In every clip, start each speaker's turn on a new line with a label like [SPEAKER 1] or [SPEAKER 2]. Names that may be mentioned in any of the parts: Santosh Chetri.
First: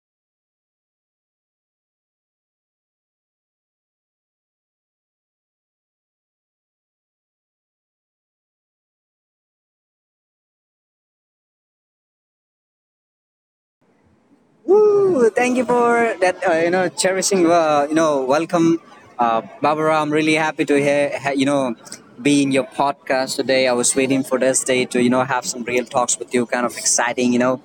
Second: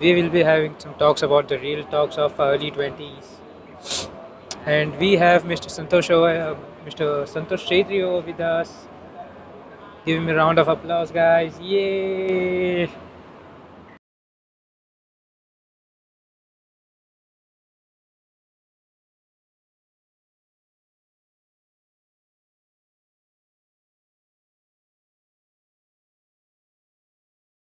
[SPEAKER 1] we will be having some talks about the real talks of early 20s. And we have Mr. Santosh, uh, Mr. Santosh Chetri over with us. Give him a round of applause, guys! Yay!
[SPEAKER 2] Woo! Thank you for that. Cherishing. Welcome, Barbara. I'm really happy to hear. Be in your podcast today. I was waiting for this day to have some real talks with you. Kind of exciting.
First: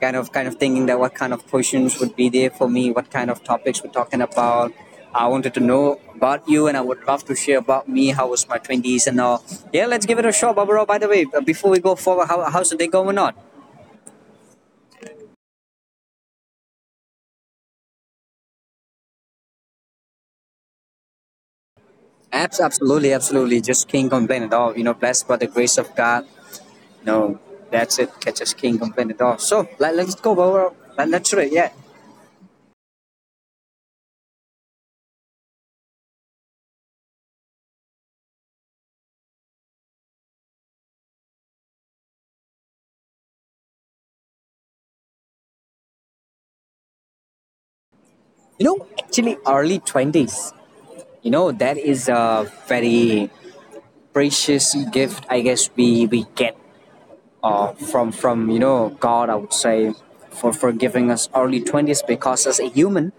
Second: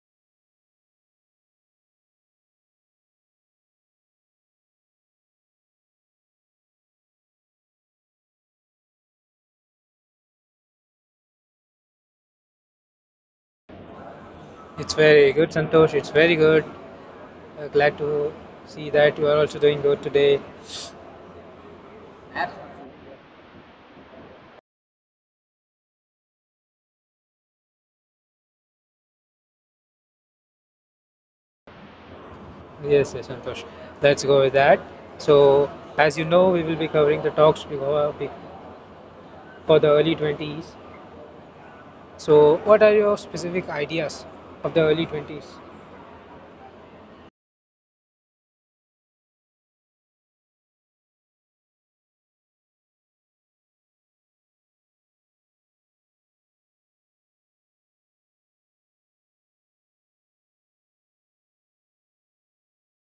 [SPEAKER 2] Kind of thinking that what kind of questions would be there for me. What kind of topics we're talking about. I wanted to know about you, and I would love to share about me. How was my twenties and all? Yeah, let's give it a shot, Barbara. By the way, before we go forward, how's the day going on?
[SPEAKER 1] It's very good, Santosh. It's very good. Glad to see that you are also doing good today.
[SPEAKER 2] Absolutely, absolutely. Just can't complain at all. Blessed by the grace of God. No, that's it. Just can't complain at all. So let's go over. Let's do it. Yeah.
[SPEAKER 1] Yes, yes, Santosh. Let's go with that. So, as you know, we will be covering the talks for the early 20s. So, what are your specific ideas of the early 20s?
[SPEAKER 2] Early 20s, that is a very precious gift, I guess, we get from God, I would say, for giving us early 20s because as a human,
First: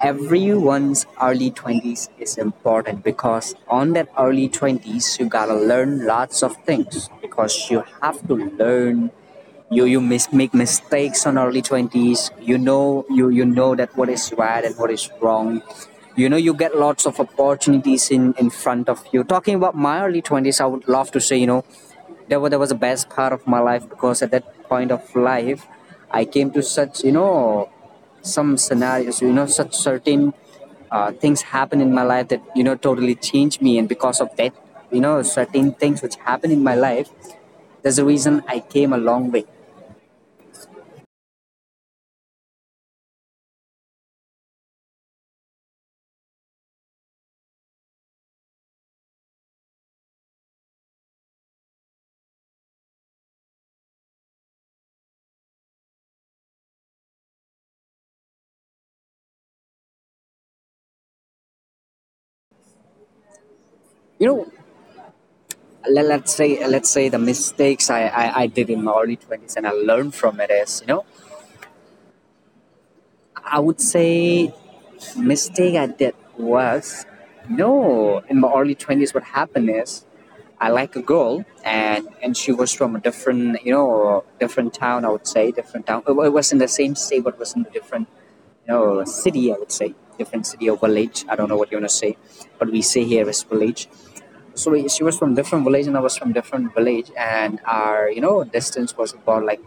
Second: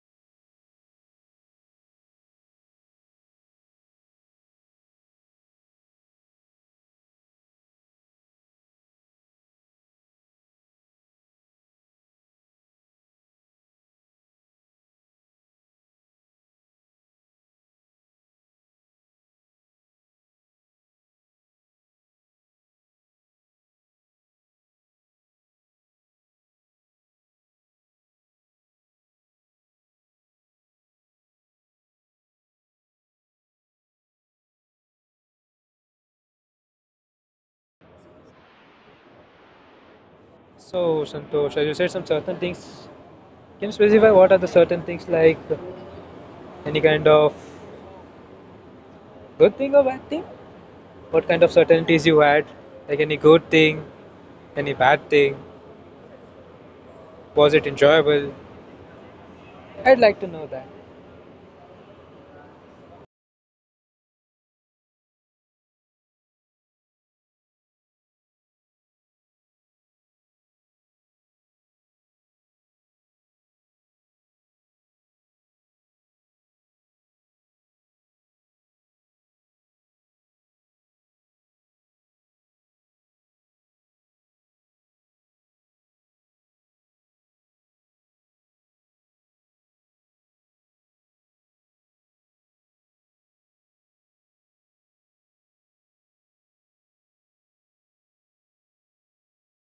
[SPEAKER 2] everyone's early 20s is important, because on that early 20s you gotta learn lots of things, because you have to learn. You make mistakes on early 20s. You know that what is right and what is wrong. You get lots of opportunities in front of you. Talking about my early 20s, I would love to say, that was the best part of my life, because at that point of life I came to such, some scenarios, such certain things happen in my life that totally changed me. And because of that, certain things which happen in my life, there's a reason I came a long way.
[SPEAKER 1] So, Santosh, as you said, some certain things. Can you specify what are the certain things, like any kind of good thing or bad thing? What kind of certainties you had? Like any good thing, any bad thing? Was it enjoyable? I'd like to know that.
[SPEAKER 2] you know let's say the mistakes I did in my early 20s and I learned from it is, I would say, mistake I did was, no, in my early 20s, what happened is, I like a girl, and she was from a different, different town, I would say, different town. It was in the same state, but was in a different, city, I would say, different city or village. I don't know what you want to say, but we say here is village. So she was from different village and I was from different village, and our, distance was about like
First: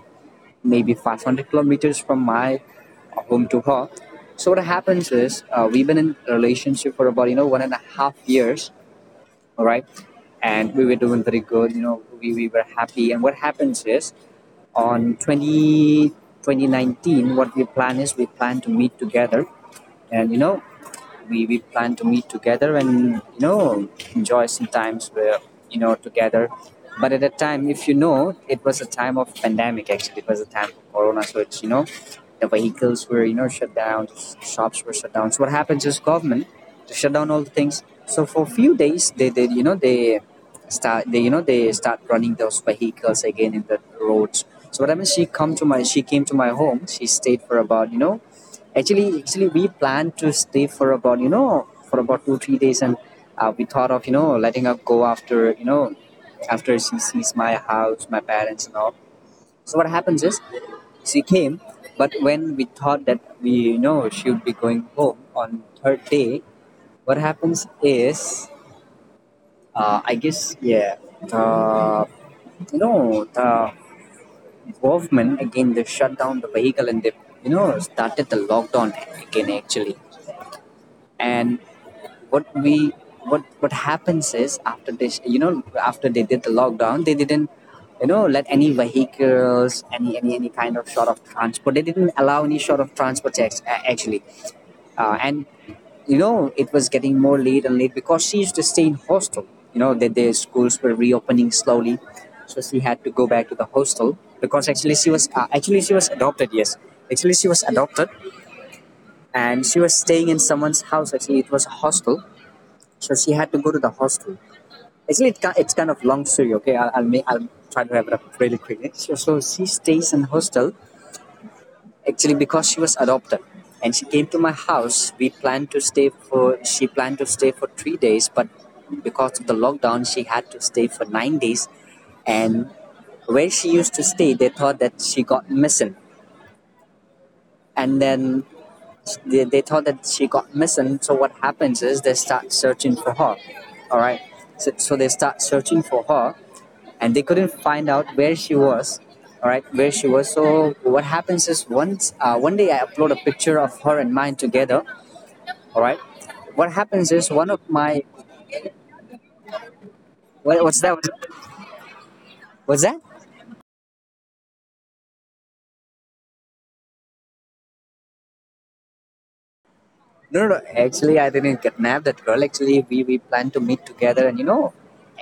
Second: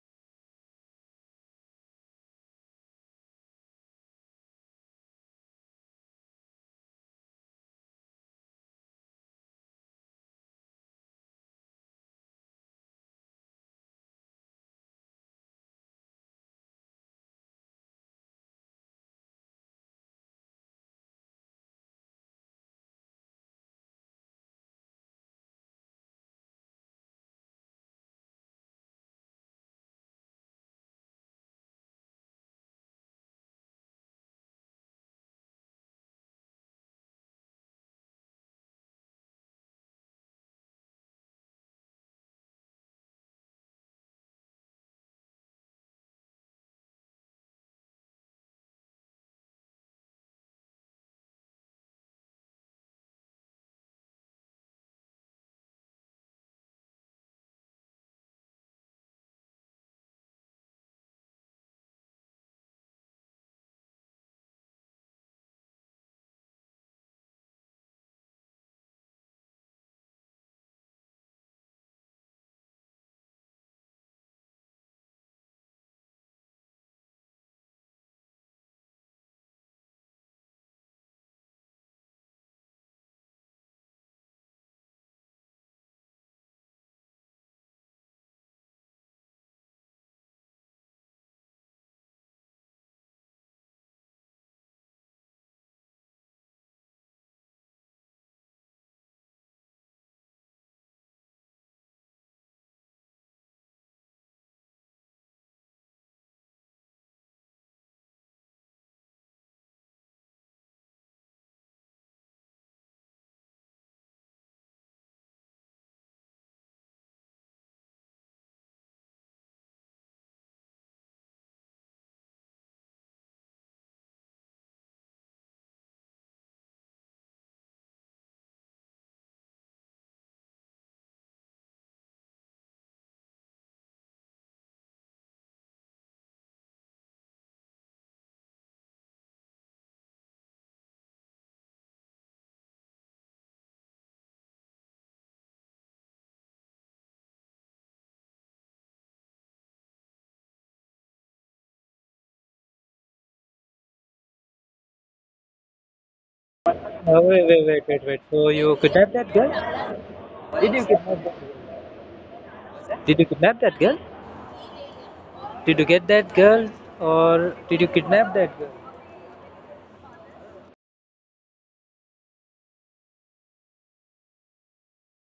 [SPEAKER 2] maybe 500 kilometers from my home to her. So what happens is, we've been in a relationship for about, 1.5 years, all right, and we were doing very good. We were happy. And what happens is, on 20 2019, what we plan is, we plan to meet together, and we plan to meet together and you know enjoy some times where, together. But at that time, if it was a time of pandemic. Actually, it was a time of corona, so it's, the vehicles were, shut down, shops were shut down. So what happens is, government to shut down all the things. So for few days they did, they start, they, they start running those vehicles again in the roads. So what happens, she came to my home, she stayed for about, actually, we planned to stay for about, for about 2-3 days, and we thought of letting her go after you know after she sees my house, my parents, and all. So what happens is, she came, but when we thought that we, she would be going home on her day, what happens is, I guess yeah, the the government again, they shut down the vehicle, and they started the lockdown again, actually. And what we what happens is, after this, after they did the lockdown, they didn't let any vehicles, any kind of sort of transport, they didn't allow any sort of transport, actually. And it was getting more late and late, because she used to stay in hostel, that their schools were reopening slowly, so she had to go back to the hostel, because actually she was adopted, yes, actually she was adopted, and she was staying in someone's house. Actually, it was a hostel, so she had to go to the hostel. Actually, it's kind of long story. Okay, I'll try to wrap it up really quickly. So, she stays in hostel actually because she was adopted, and she came to my house. We planned to stay for she planned to stay for 3 days, but because of the lockdown, she had to stay for 9 days. And where she used to stay, they thought that she got missing. And then they thought that she got missing. So what happens is, they start searching for her. All right. So, they start searching for her, and they couldn't find out where she was, all right, where she was so what happens is, once, one day I upload a picture of her and mine together, all right, what happens
[SPEAKER 1] Oh,
[SPEAKER 2] is,
[SPEAKER 1] wait,
[SPEAKER 2] one of
[SPEAKER 1] wait, wait, wait,
[SPEAKER 2] my...
[SPEAKER 1] wait. So, you kidnapped that girl?
[SPEAKER 2] what,
[SPEAKER 1] Did you
[SPEAKER 2] what's that?
[SPEAKER 1] kidnap that girl?
[SPEAKER 2] What's that?
[SPEAKER 1] Did you kidnap that girl? Did you get that girl or did you kidnap that girl?
[SPEAKER 2] No, no, no. Actually, I didn't kidnap that girl. Actually, we plan to meet together and,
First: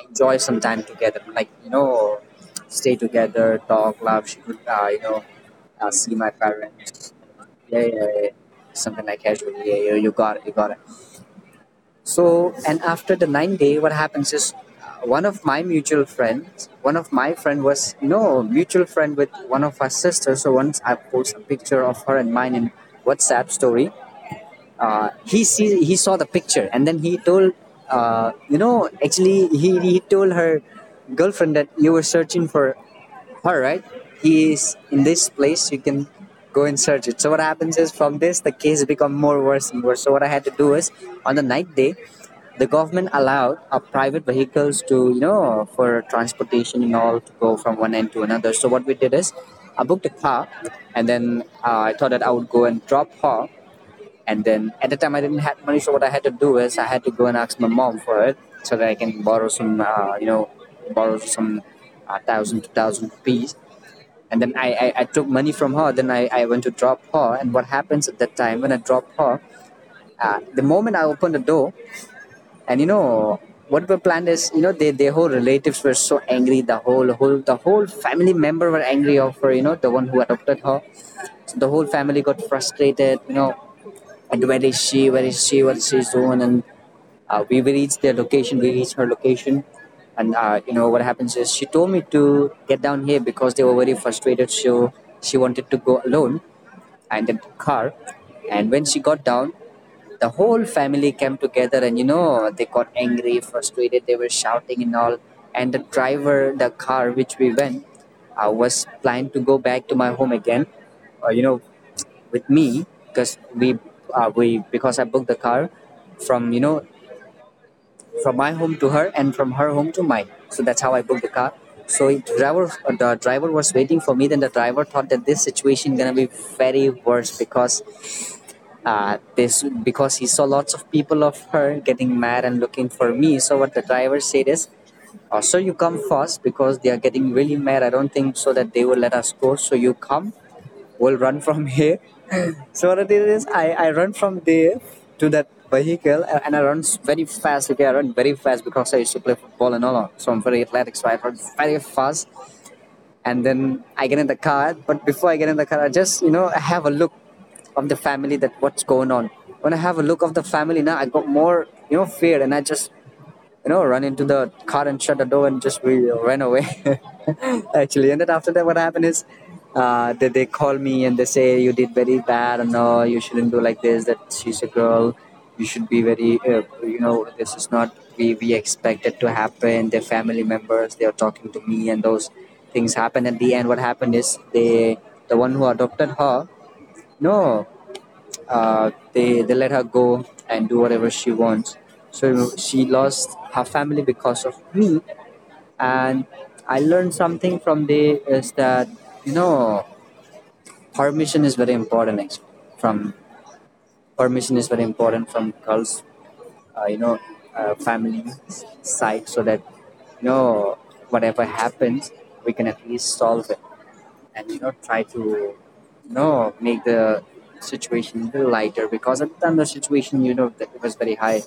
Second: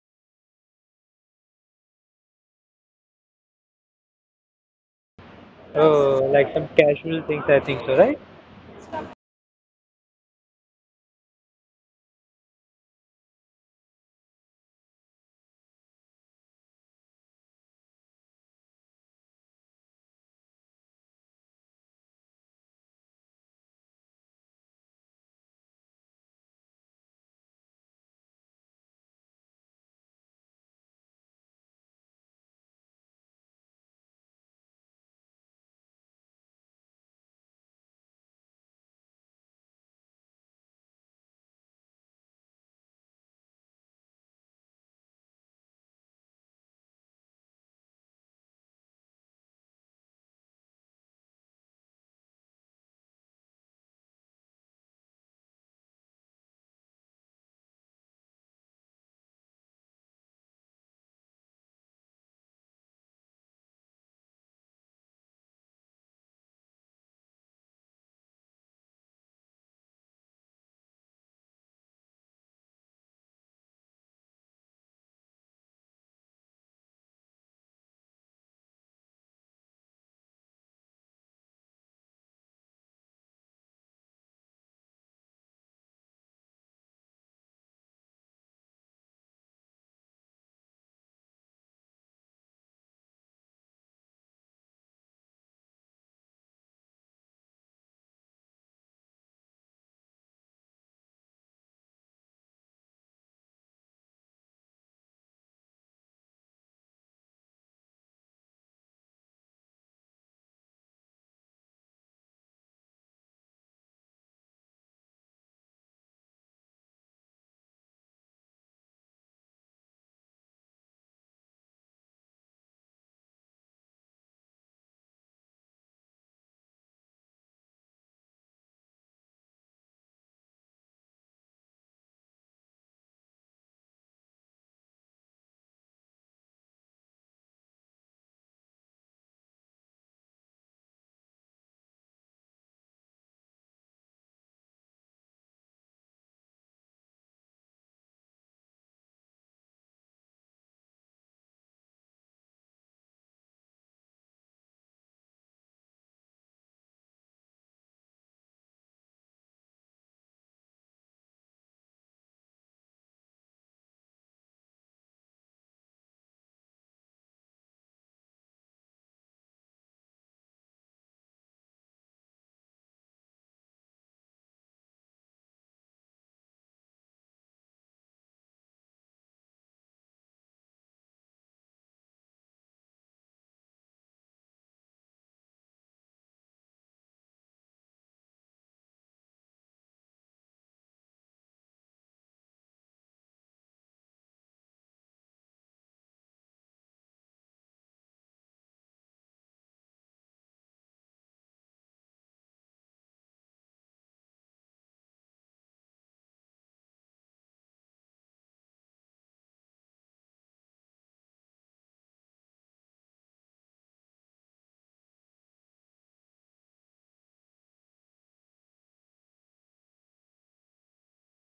[SPEAKER 2] enjoy some time together, like, stay together, talk, laugh. She could, see
[SPEAKER 1] Oh,
[SPEAKER 2] my
[SPEAKER 1] like some
[SPEAKER 2] parents.
[SPEAKER 1] casual things, I
[SPEAKER 2] Yeah,
[SPEAKER 1] think
[SPEAKER 2] yeah,
[SPEAKER 1] so,
[SPEAKER 2] yeah.
[SPEAKER 1] right?
[SPEAKER 2] Yeah. Something like casual. Yeah, yeah, you got it, you got it. So, and after the 9 day, what happens is, one of my mutual friends, one of my friend was, mutual friend with one of our sisters. So once I post a picture of her and mine in WhatsApp story, he saw the picture, and then he told her girlfriend that you were searching for, all right, he is in this place. You can go and search it. So what happens is, from this, the case become more worse and worse. So what I had to do is, on the night day, the government allowed private vehicles to, for transportation and all, to go from one end to another. So what we did is, I booked a car, and then I thought that I would go and drop her. And then at the time I didn't have money, so what I had to do is, I had to go and ask my mom for it, so that I can borrow some, borrow some 2,000 rupees, and then I took money from her. Then I went to drop her. And what happens at that time when I drop her, the moment I opened the door, and what were planned is, their whole relatives were so angry, the whole family member were angry of her, the one who adopted her. So the whole family got frustrated, and where is she, where is she, what is she doing? And we reached their location. We reached her location, and what happens is, she told me to get down here, because they were very frustrated. So she wanted to go alone, and in the car. And when she got down, the whole family came together, and they got angry, frustrated. They were shouting and all. And the driver, the car which we went, I was planning to go back to my home again, uh, you know, with me, because we because I booked the car from you know from my home to her, and from her home to mine. So that's how I booked the car. So the driver was waiting for me. Then the driver thought that this situation gonna be very worse, because he saw lots of people of her getting mad and looking for me. So what the driver said is, oh, "So you come first because they are getting really mad. I don't think so that they will let us go. So you come will run from here." So what I did is, I run from there to that vehicle, and I run very fast. Okay, I run very fast because I used to play football and all. That. So I'm very athletic. So I run very fast. And then I get in the car. But before I get in the car, I just I have a look of the family that what's going on. When I have a look of the family now, I got more fear, and I just run into the car and shut the door, and just we ran away. Actually, and then after that, what happened is, they call me and they say, you did very bad, and no, you shouldn't do like this. That she's a girl, you should be very, this is not we expected to happen. Their family members, they are talking to me, and those things happen. At the end, what happened is they the one who adopted her, no, they let her go and do whatever she wants. So she lost her family because of me, and I learned something from there is that you know permission is very important. Actually, from permission is very important from girls, uh, you know, family side, so that you know whatever happens, we can at least solve it. And try to make the situation a little lighter, because at the time the situation, that it was very high.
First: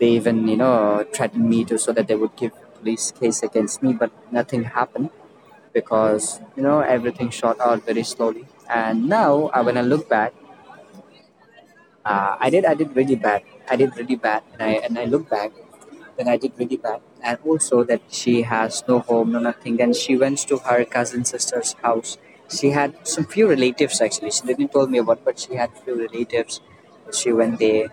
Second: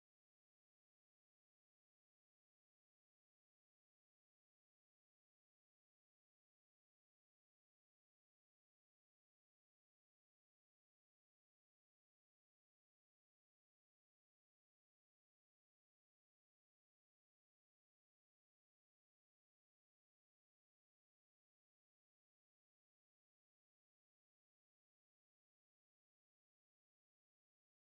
[SPEAKER 2] They even threatened me to, so that they would give police case against me, but nothing happened because everything shot out very slowly. And now, when I look back, I did really bad. I did really bad, and I look back. Then I did really bad. And also that she has no home, no nothing. Then she went to her cousin sister's house. She had some few relatives actually. She didn't tell me about, but she had few relatives. She went there.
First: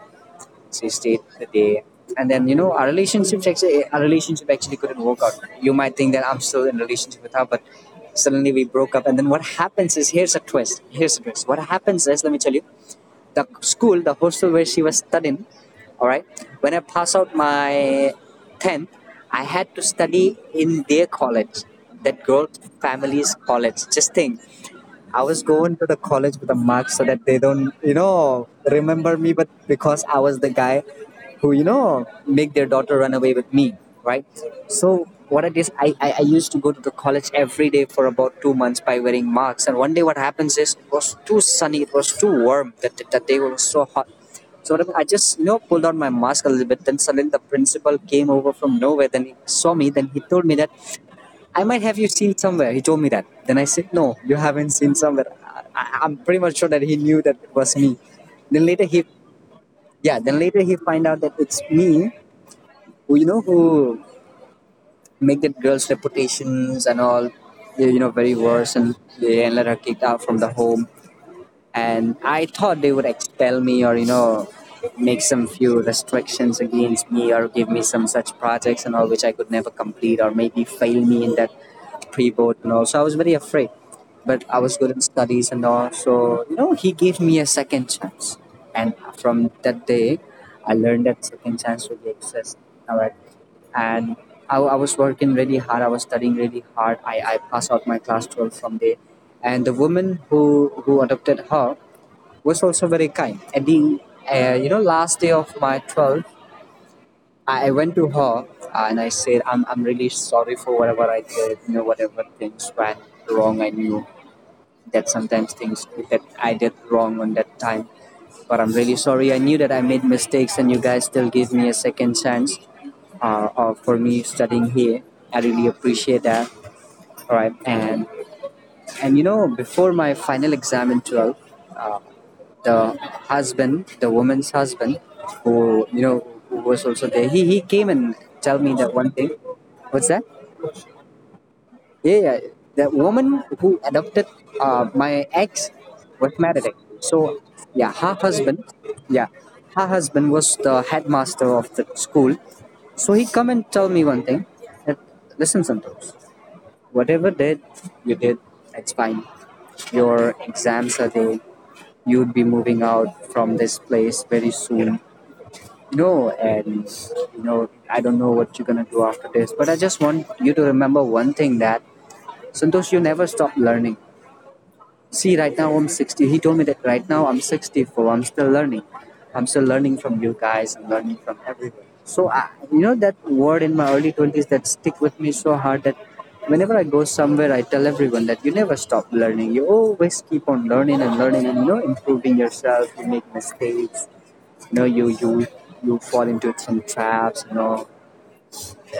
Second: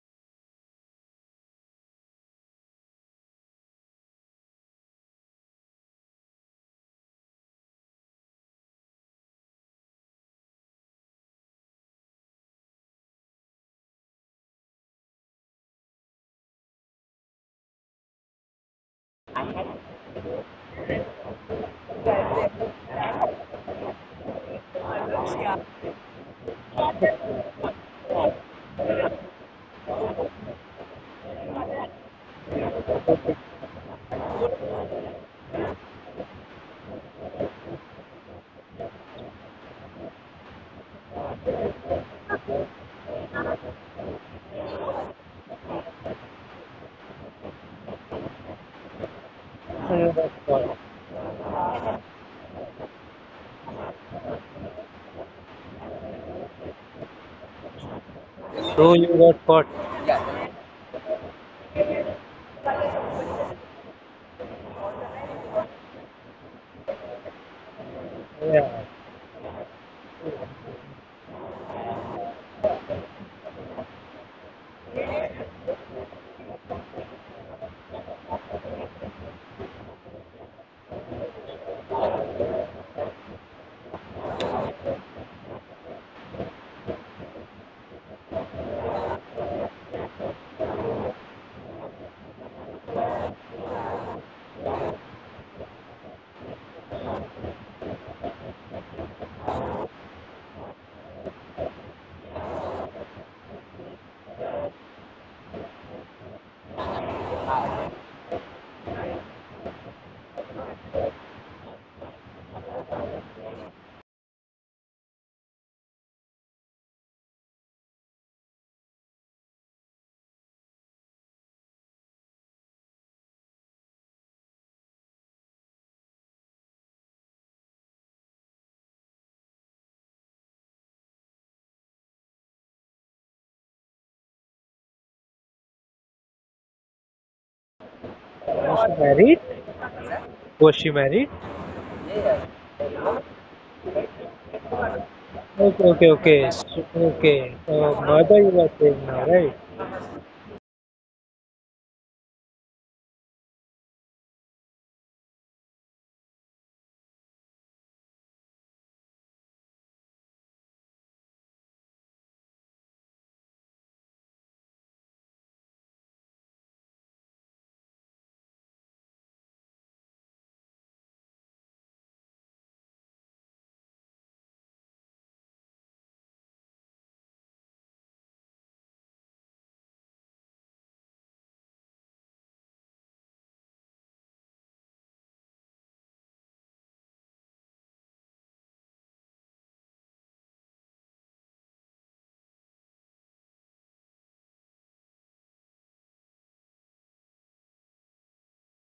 [SPEAKER 2] She stayed the day. And then our relationship actually couldn't work out. You might think that I'm still in a relationship with her, but suddenly we broke up. And then what happens is, here's a twist. Here's a twist. What happens is, let me tell you, the school, the hostel where she was studying, all right, when I passed out my 10th, I had to study in their college, that girl family's college. Just think, I was going to the college with a mark so that they don't, remember me. But because I was the guy who, make their daughter run away with me, right? So what I did, I used to go to the college every day for about 2 months by wearing marks. And one day what happens is, it was too sunny, it was too warm, that day was so hot. So what happened, I just, pulled out my mask a little bit. Then suddenly the principal came over from nowhere. Then he saw me.
[SPEAKER 1] So
[SPEAKER 2] Then he
[SPEAKER 1] you got
[SPEAKER 2] told me that
[SPEAKER 1] caught.
[SPEAKER 2] I might have you seen somewhere. He told me that. Then I said, no, you haven't seen somewhere. I'm pretty much sure that he knew that it was me. Then later
[SPEAKER 1] So
[SPEAKER 2] he,
[SPEAKER 1] you got caught.
[SPEAKER 2] yeah, then later he find out that it's me who, who make that girl's reputations and all, very worse,
[SPEAKER 1] Yeah.
[SPEAKER 2] and they and let her kicked out from the home. And I thought they would expel me, or make some few restrictions against me, or give me some such projects and all, which I could never complete, or maybe fail me in that pre-board and all. So I was very afraid, but I was good in studies and all. So he gave me a second chance. And from that day, I learned that second chance really exists. All right. And I was working really hard, I was studying really hard, I passed out my class 12 from there. And the woman who adopted her was also very kind. At the last day of my 12, I went to her and I said, I'm really sorry for whatever I did, whatever things went wrong. I knew that sometimes things that I did wrong on that time, but I'm really sorry. I knew that I made mistakes, and you guys still gave me a second chance for me studying here. I really appreciate that. All right. And before my final exam in 12, uh, the husband, the woman's husband, who who was also there, he came and tell me that
[SPEAKER 1] Was she
[SPEAKER 2] one thing.
[SPEAKER 1] married?
[SPEAKER 2] What's that?
[SPEAKER 1] Was she married?
[SPEAKER 2] Yeah, yeah. The woman who adopted my ex
[SPEAKER 1] Okay, okay,
[SPEAKER 2] was
[SPEAKER 1] okay.
[SPEAKER 2] married. So,
[SPEAKER 1] Okay. So
[SPEAKER 2] yeah, her
[SPEAKER 1] mother you
[SPEAKER 2] husband,
[SPEAKER 1] are saying
[SPEAKER 2] yeah,
[SPEAKER 1] now, right?
[SPEAKER 2] her husband was the headmaster of the school. So he come and tell me one thing that, listen, Santos, whatever did you did, it's fine. Your exams are there. You would be moving out from this place very soon. No, and I don't know what you're gonna do after this, but I just want you to remember one thing that, Santosh, you never stop learning. See, right now I'm 60. He told me that right now I'm 64. I'm still learning. I'm still learning from you guys. I'm learning from everyone. So, I, that word in my early 20s that stick with me so hard that whenever I go somewhere, I tell everyone that you never stop learning. You always keep on learning and learning and, improving yourself. You make mistakes. You know, you, you, you fall into some traps,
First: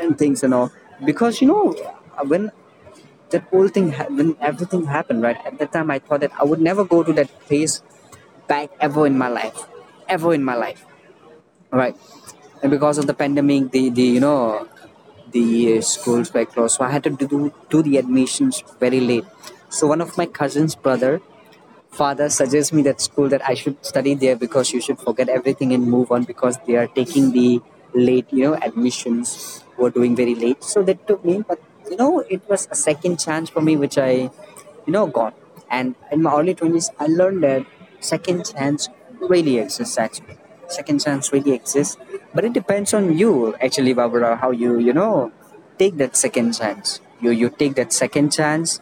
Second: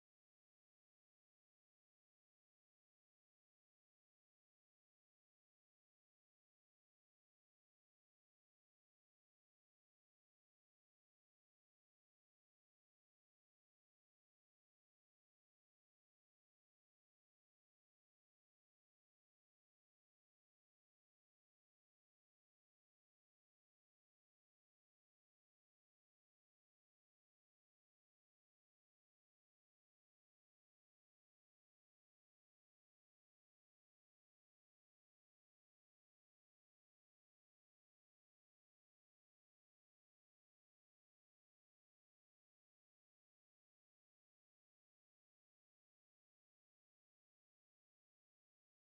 [SPEAKER 2] and things and all. Because, when that whole thing ha- when everything happened right at that time, I thought that I would never go to that place back ever in my life. Ever in my life, right? And because of the pandemic, the schools were closed. So I had to do the admissions very late. So one of my cousin's brother father suggests me that school, that I should study there because you should forget everything and move on, because they are taking the late, admissions were doing very late. So that took me. But it was a second chance for me which I, got. And in my early 20s, I learned that second chance really exists actually. Second chance really exists, but it depends on you actually, Barbara, how you you know take that second chance. You take that second chance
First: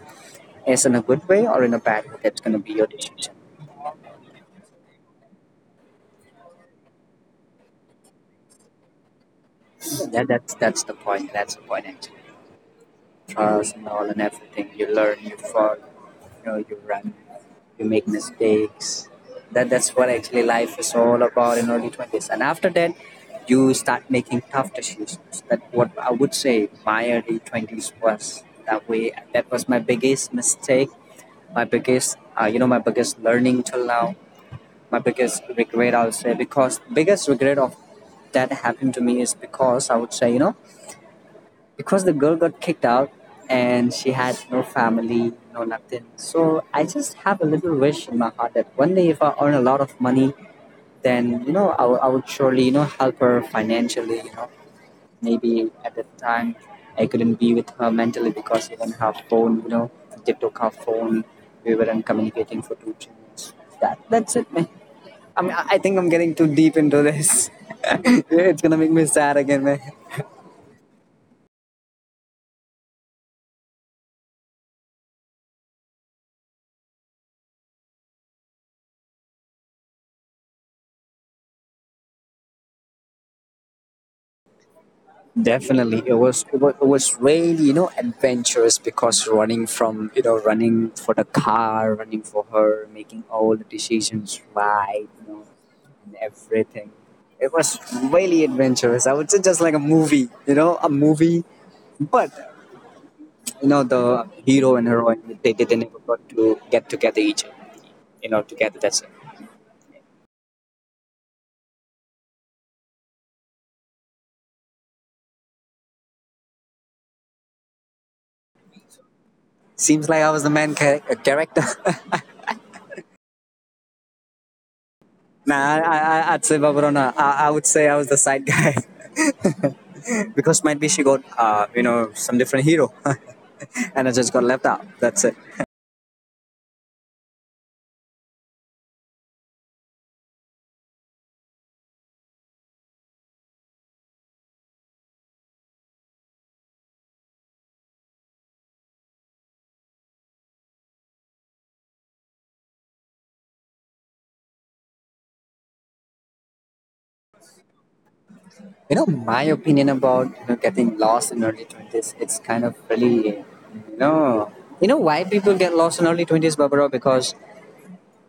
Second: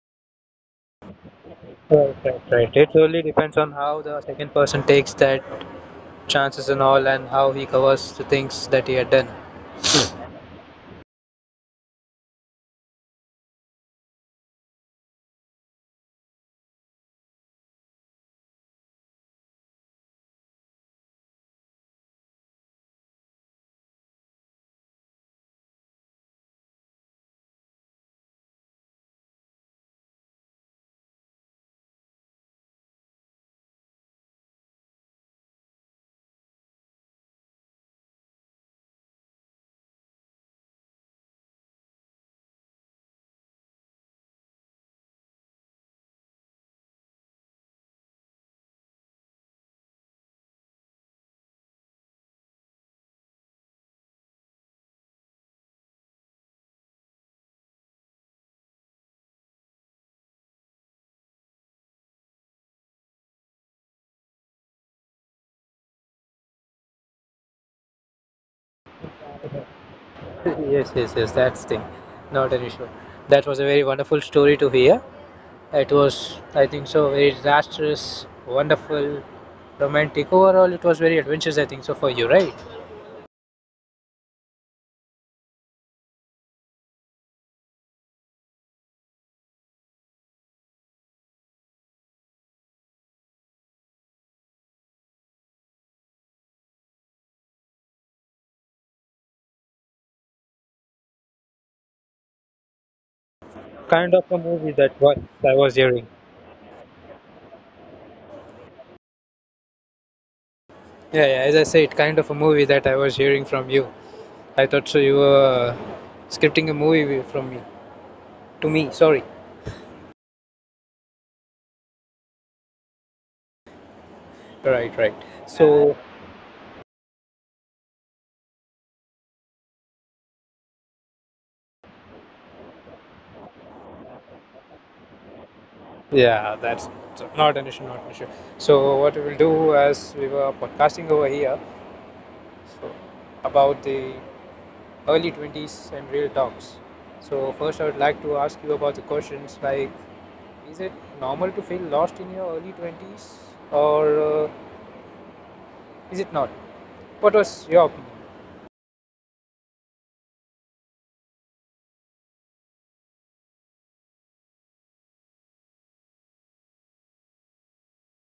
[SPEAKER 2] as in a good way or in a bad
[SPEAKER 1] Right,
[SPEAKER 2] way. That's
[SPEAKER 1] right,
[SPEAKER 2] gonna be
[SPEAKER 1] right.
[SPEAKER 2] your
[SPEAKER 1] It really
[SPEAKER 2] decision.
[SPEAKER 1] depends on how the second person takes that chances and all, and how he covers the things that he had done.
[SPEAKER 2] Yeah, that's the point. That's the point actually. Trials and all, and everything. You learn, you fall, you run, you make mistakes. That's what actually life is all about in early 20s. And after that, you start making tough decisions. That what I would say my early 20s was that way. That was my biggest mistake. My biggest, my biggest learning till now. My biggest regret, I would say, because biggest regret of that happened to me is because I would say, because the girl got kicked out and she had no family, no nothing. So I just have a little wish in my heart that one day if I earn a lot of money, then I would surely help her financially. Maybe at that time I couldn't be with her mentally because we didn't have phone. TikTok have phone. We weren't communicating for 2 3 minutes. That's it, man. I mean I think I'm getting too deep into this. It's gonna make me sad again, man.
[SPEAKER 1] Yes, yes, yes. That's thing. Not an issue. That was a very wonderful story to hear. It was, I think so, very disastrous, wonderful, romantic. Overall, it was very adventurous, I think so, for you, right?
[SPEAKER 2] Definitely, it was it was really adventurous, because running from running for the car, running for her, making all the decisions right, and everything. It was really adventurous. I would say just like a movie, a movie. But the
[SPEAKER 1] Kind of a movie
[SPEAKER 2] hero and
[SPEAKER 1] that was
[SPEAKER 2] heroine,
[SPEAKER 1] I
[SPEAKER 2] they
[SPEAKER 1] was
[SPEAKER 2] didn't ever
[SPEAKER 1] hearing.
[SPEAKER 2] got to get together each, together. That's it.
[SPEAKER 1] Yeah, yeah, as I said, kind of a movie that I was hearing from you. I thought so you were scripting a movie from me to me. Sorry.
[SPEAKER 2] Seems like I was the main character.
[SPEAKER 1] Right, right.
[SPEAKER 2] Nah,
[SPEAKER 1] So
[SPEAKER 2] I'd say Babarona. I would say I was the side guy. Because might be she got some different hero. And I just got left out. That's it.
[SPEAKER 1] yeah, that's so not an issue, not an issue. So what we will do, as we were podcasting over here, so about the early 20s and real talks. So, first, I would like to ask you about the questions, like, is it normal to feel lost in your early 20s, or uh, is it not? What was your opinion?
[SPEAKER 2] You know, my opinion about getting lost in early 20s, it's kind of really you know why people get lost in early 20s, Barbara? Because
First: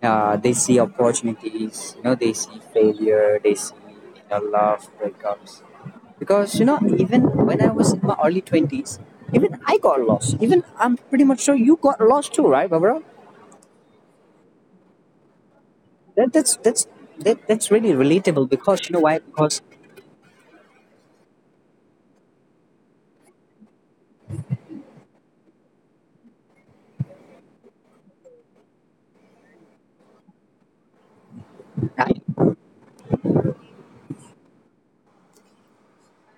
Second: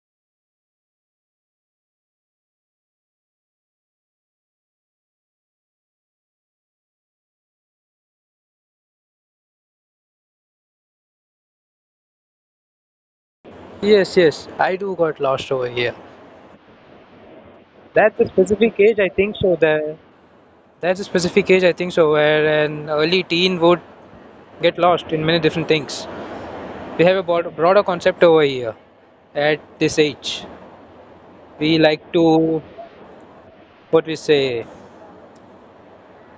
[SPEAKER 2] they see opportunities, they see failure, they see love breakups. Because even when I was in my early 20s, even I got lost. Even I'm pretty much sure you got lost too, right, Barbara?
[SPEAKER 1] Yes, yes, I do got lost over here.
[SPEAKER 2] That, that's that's that's really
[SPEAKER 1] That's a
[SPEAKER 2] relatable
[SPEAKER 1] specific
[SPEAKER 2] because you
[SPEAKER 1] age,
[SPEAKER 2] know
[SPEAKER 1] I
[SPEAKER 2] why?
[SPEAKER 1] think so.
[SPEAKER 2] Because
[SPEAKER 1] That's a specific age, I think so, where an early teen would get lost in many different things. We have a broader concept over here at this age. We like
[SPEAKER 2] I,
[SPEAKER 1] to, what we say,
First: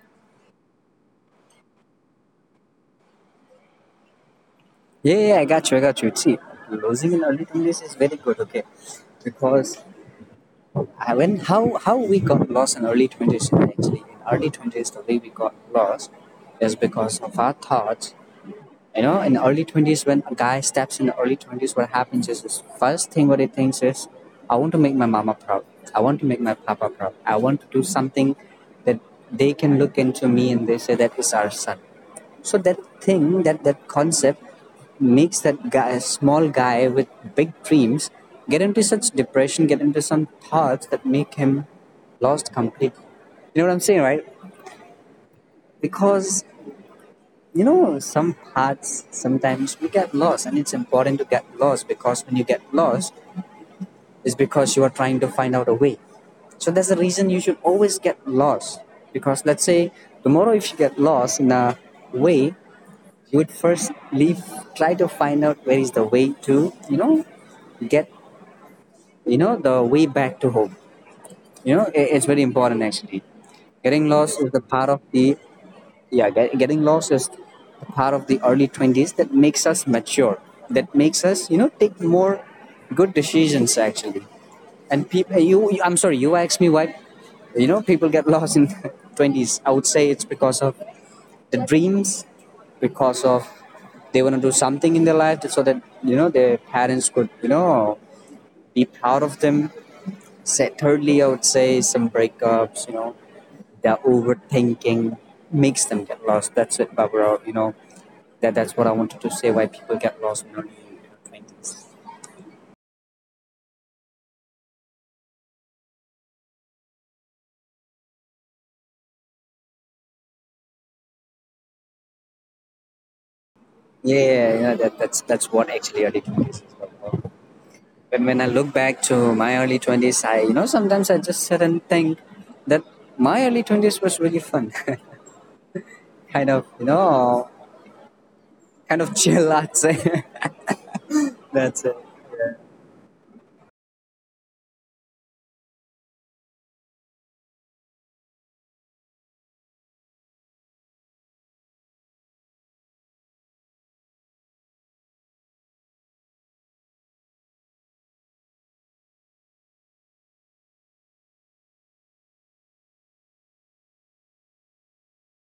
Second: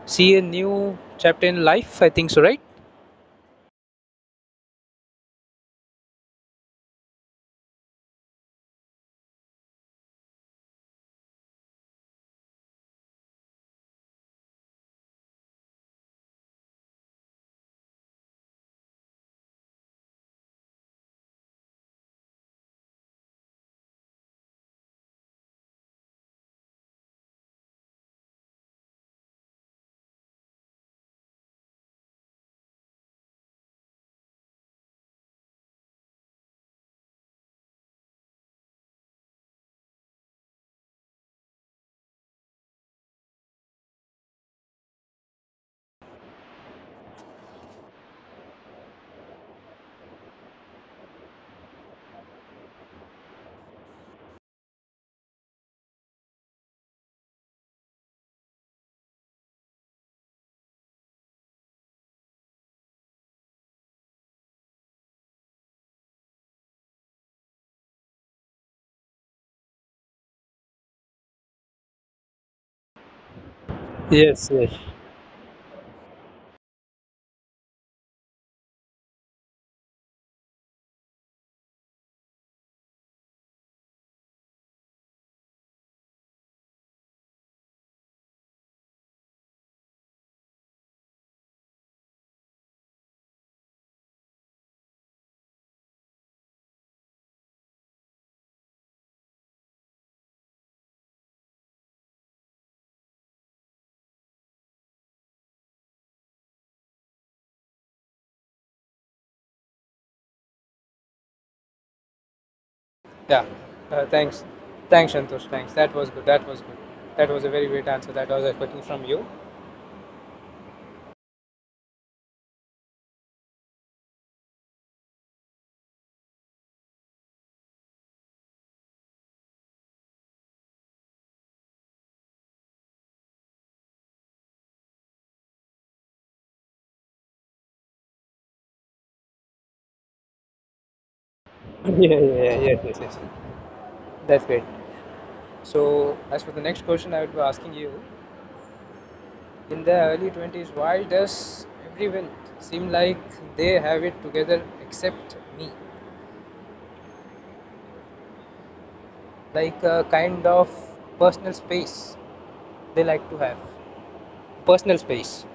[SPEAKER 1] see a new chapter in life. I think so, right?
[SPEAKER 2] yeah, yeah, I got you. See, losing in early 20s is very good, okay? Because I when how we got lost in early 20s. The way we got lost is because of our thoughts. You know, in early 20s when a guy steps in early 20s, what happens is his first thing what he thinks is, I want to make my mama proud. I want to make my papa proud. I want to do something that they can look into me and they say that is our son. So that thing, that concept, makes that guy, small guy with big dreams, get into such depression, get into some thoughts that make him lost completely. You know what I'm saying, right? Because you know some paths sometimes we get lost, and it's important to get lost because when you get lost, it's because you are trying to find out a way. So that's the reason you should always get lost. Because let's say tomorrow, if you get lost in a way, you would first leave try to find out where is the way to you know get the way back to home. It's very important actually. Getting lost
[SPEAKER 1] Yes,
[SPEAKER 2] is the
[SPEAKER 1] yes.
[SPEAKER 2] part of the getting lost is the part of the early 20s that makes us mature, that makes us, you know, take more good decisions actually. And people I'm sorry, you asked me why, you know, people get lost in 20s. I would say it's because of the dreams, because of they want to do something in their life so that, you know, their parents could, you know, be proud of them. Thirdly, I would say some breakups, you know, their overthinking makes them get lost. That's it, Barbara, you know. That's what I wanted to say, why people get lost in early 20s.
[SPEAKER 1] Yeah. Thanks. Thanks, Shantosh. Thanks. That was good. That was good. That was a very great answer that I was expecting from you.
[SPEAKER 2] Yeah, that's what actually early 20s is all about. When I look back to my early 20s, I, you know, sometimes I just sit and think that my early 20s was really fun, kind of, you know, kind of chill, I'd say. That's
[SPEAKER 1] Yeah,
[SPEAKER 2] it.
[SPEAKER 1] yeah, yeah, yes, yes, yes. That's great. So, as for the next question, I would be asking you, in the early 20s, why does everyone seem like they have it together except me? Like a kind of personal space they like to have. Personal space.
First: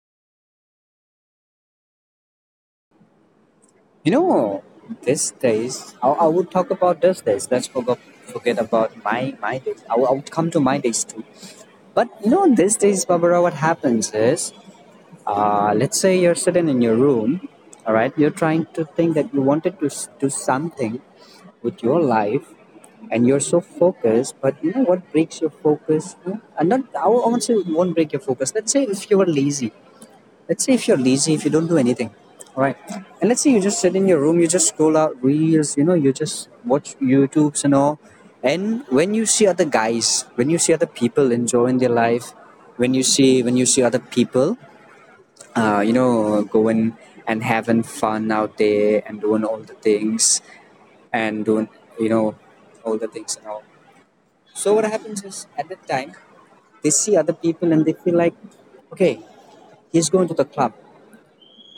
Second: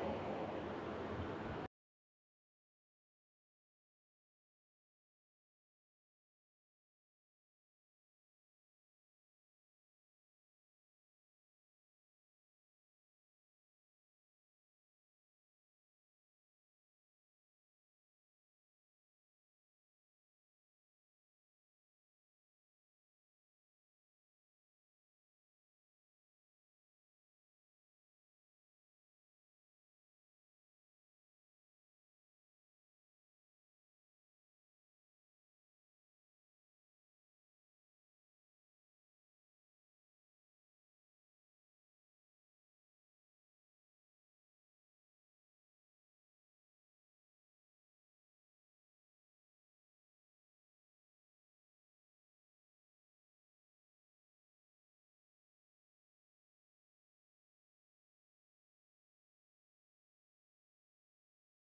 [SPEAKER 2] You know, these days I would talk about these days. Forget about my days. I would come to my days too, but you know these days, Barbara, what happens is, let's say you're sitting in your room, all right, you're trying to think that you wanted to do something with your life, and you're so focused, but you know what breaks your focus? Hmm? And not I won't say It won't break your focus. Let's say if you were lazy. Let's say if you're lazy, if you don't do anything, right? And let's say you just sit in your room, you just scroll out reels, you know, you just watch YouTubes and all. And when you see other guys, when you see other people enjoying their life, when you see other people, you know, going and having fun out there and doing all the things, and doing, you know, all the things and all. So what happens is at that time they see other people and they feel like, okay, he's going to the club.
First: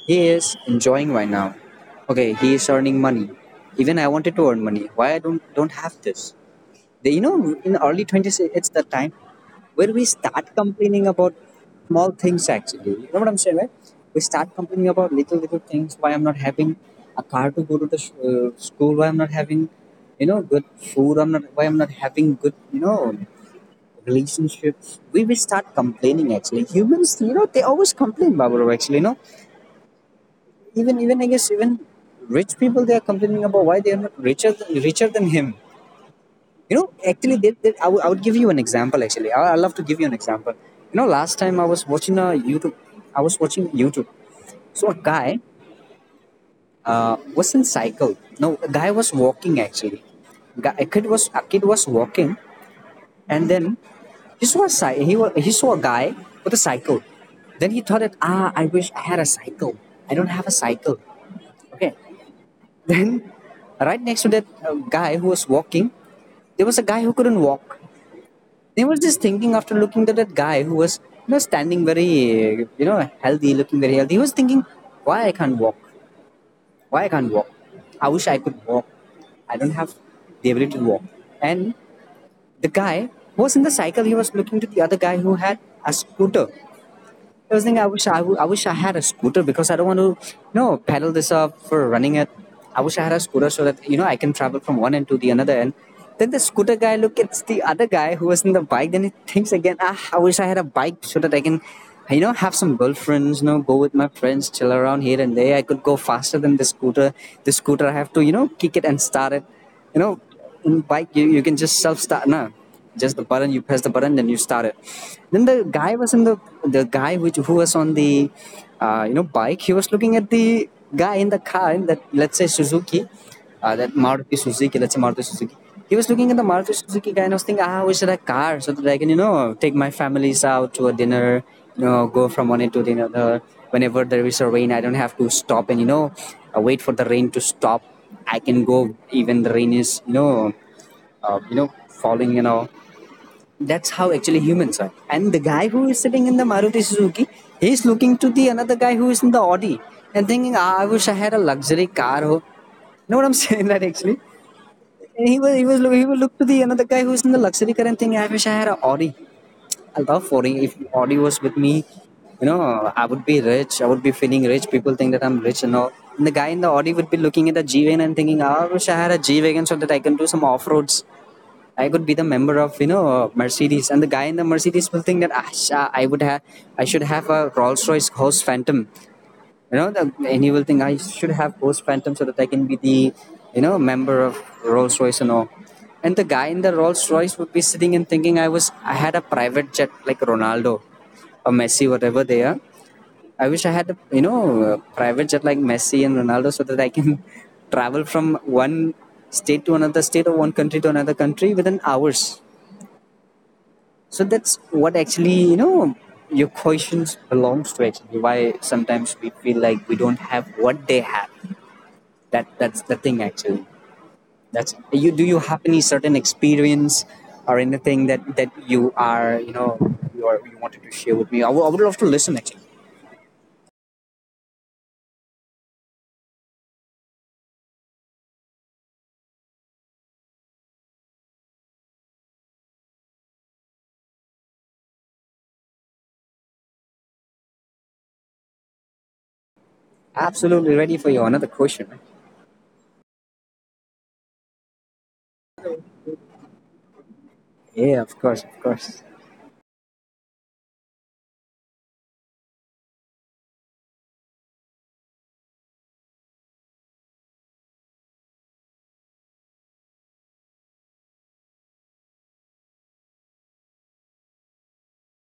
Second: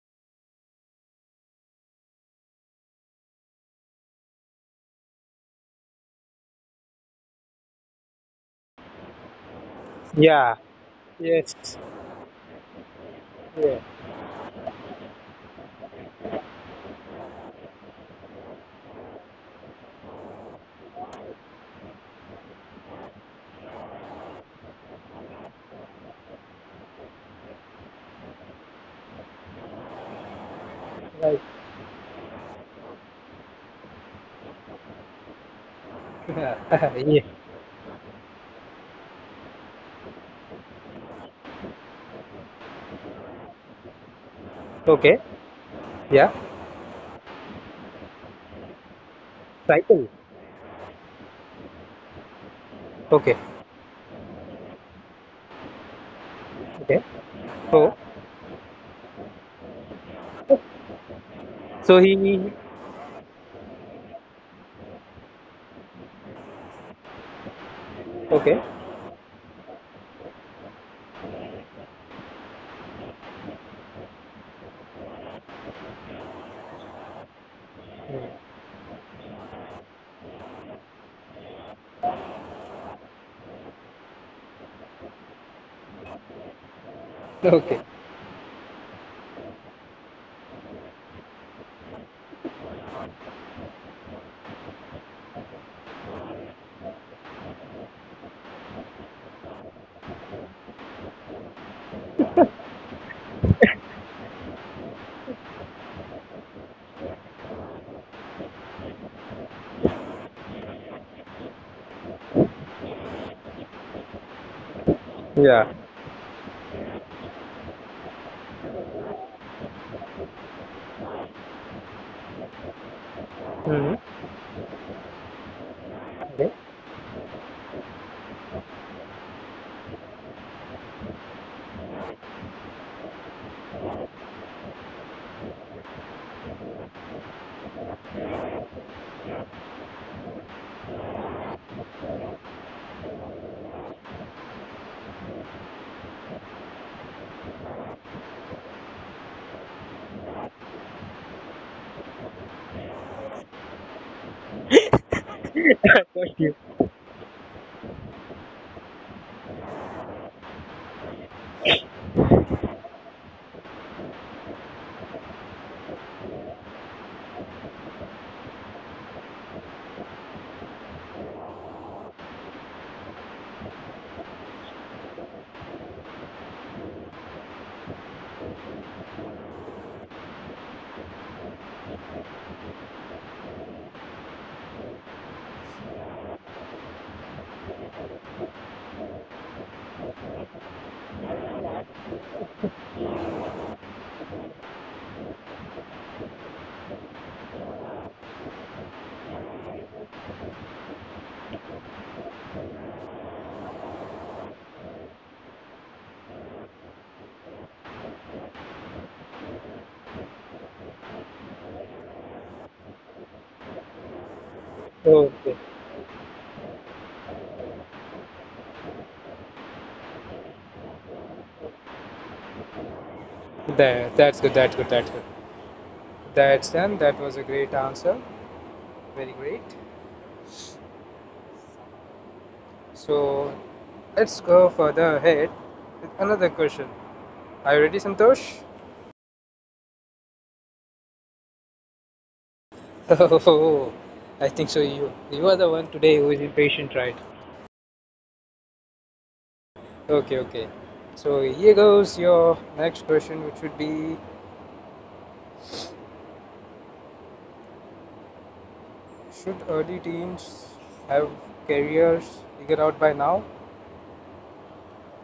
[SPEAKER 2] He is enjoying right now. Okay, he is earning money. Even I wanted to earn money. Why I don't have this? The, you know, in early 20s, it's the time where we start
[SPEAKER 1] Yeah,
[SPEAKER 2] complaining about
[SPEAKER 1] yes,
[SPEAKER 2] small things. Actually, you know what I'm saying, right?
[SPEAKER 1] yeah,
[SPEAKER 2] We start complaining about little little things. Why I'm not having a car to go to the school? Why I'm not having, you know, good food? I'm not. Why I'm not having good, you know, relationships? We will start complaining. Actually, humans, you know, they always complain, Babalu. Actually, you know, even I
[SPEAKER 1] right.
[SPEAKER 2] guess even rich people they are complaining about why they are not richer than him. You know,
[SPEAKER 1] Yeah.
[SPEAKER 2] actually, I would give you an example. Actually, I love to give you an example. You know, last time I was watching a YouTube, I was watching YouTube. So a
[SPEAKER 1] Okay.
[SPEAKER 2] guy
[SPEAKER 1] Yeah.
[SPEAKER 2] was in cycle. No, a guy was walking actually.
[SPEAKER 1] Cycle.
[SPEAKER 2] Guy, a kid was A kid was walking,
[SPEAKER 1] Okay.
[SPEAKER 2] and then he saw a he saw a guy with a
[SPEAKER 1] Okay.
[SPEAKER 2] cycle. Then he
[SPEAKER 1] So,
[SPEAKER 2] thought that ah, I wish I had a cycle. I don't have a cycle. Okay.
[SPEAKER 1] so he.
[SPEAKER 2] Then, right next to that guy who was walking, there was a guy who couldn't walk.
[SPEAKER 1] Okay.
[SPEAKER 2] They were just thinking after looking at that guy who was, you know, standing very, you know, healthy, looking very healthy. He was thinking, why I can't walk? Why I can't walk? I wish
[SPEAKER 1] Mm.
[SPEAKER 2] I could walk. I don't have the ability to walk. And the guy who was in the cycle, he was looking to the other guy who had a scooter. I was
[SPEAKER 1] Okay.
[SPEAKER 2] thinking, I wish I had a scooter because I don't want to, you know, pedal this up for running it. I wish I had a scooter so that, you know, I can travel from one end to the another end. Then the scooter guy look at the other guy who was in the bike. Then he thinks again, ah, I wish I had a bike so that I can, you know, have some girlfriends, you know, go with my friends, chill around here and there. I could go faster than the scooter. The scooter I have to, you know, kick it and start it. You know, in bike you, you can just self start now, just the button, you press the button, then you start it. Then the
[SPEAKER 1] Yeah.
[SPEAKER 2] guy was in the guy which who was on the you know bike, he was looking at the guy in the car in that, let's say, Suzuki, that
[SPEAKER 1] Hmm.
[SPEAKER 2] maruti suzuki let's say Maruti Suzuki. He was looking at the
[SPEAKER 1] Okay.
[SPEAKER 2] Maruti Suzuki guy and I was thinking ah, I wish I had a car so that I can, you know, take my families out to a dinner, you know, go from one end to the other, whenever there is a rain I don't have to stop and, you know, wait for the rain to stop. I can go even the rain is, you know, you know, falling and all. That's how actually humans are. And the guy who is sitting in the Maruti Suzuki, he's looking to the another guy who is in the Audi and thinking, ah, I wish I had a luxury car. Ho. You know what I'm saying? That actually, and he will
[SPEAKER 1] Got
[SPEAKER 2] look to
[SPEAKER 1] you.
[SPEAKER 2] the another guy who's in the luxury car and think, I wish I had an Audi. I love Audi. If Audi was with me, you know, I would be rich. I would be feeling rich. People think that I'm rich and all. And the guy in the Audi would be looking at the G Wagon and thinking, I wish I had a G Wagon so that I can do some off roads. I could be the member of, you know, Mercedes, and the guy in the Mercedes will think that, "Ah, I should have a Rolls Royce Ghost Phantom, you know the, and he will think I should have Ghost Phantom so that I can be the, you know, member of Rolls Royce and all." And the guy in the Rolls Royce would be sitting and thinking, I was I had a private jet like Ronaldo or Messi, whatever they are. I wish I had a, you know, a private jet like Messi and Ronaldo so that I can travel from one state to another state, or one country to another country within hours. So that's what actually, you know, your questions belongs to actually. Why sometimes we feel like we don't have what they have. That that's the thing actually. That's You do you
[SPEAKER 1] Okay.
[SPEAKER 2] have any certain experience or anything that that you are, you know, you are you wanted to share with me? I would love to listen actually.
[SPEAKER 1] That's good. That's good. That's good. That's done. That was a great answer. Very great. So, let's go further ahead with another question. Are you ready, Santosh?
[SPEAKER 2] Absolutely ready for your another question, man.
[SPEAKER 1] Oh, I think so. You are the one today who is impatient, right?
[SPEAKER 2] Yeah, of course, of course.
[SPEAKER 1] Okay, okay. So here goes your next question, which would be: should early teens have careers figured out by now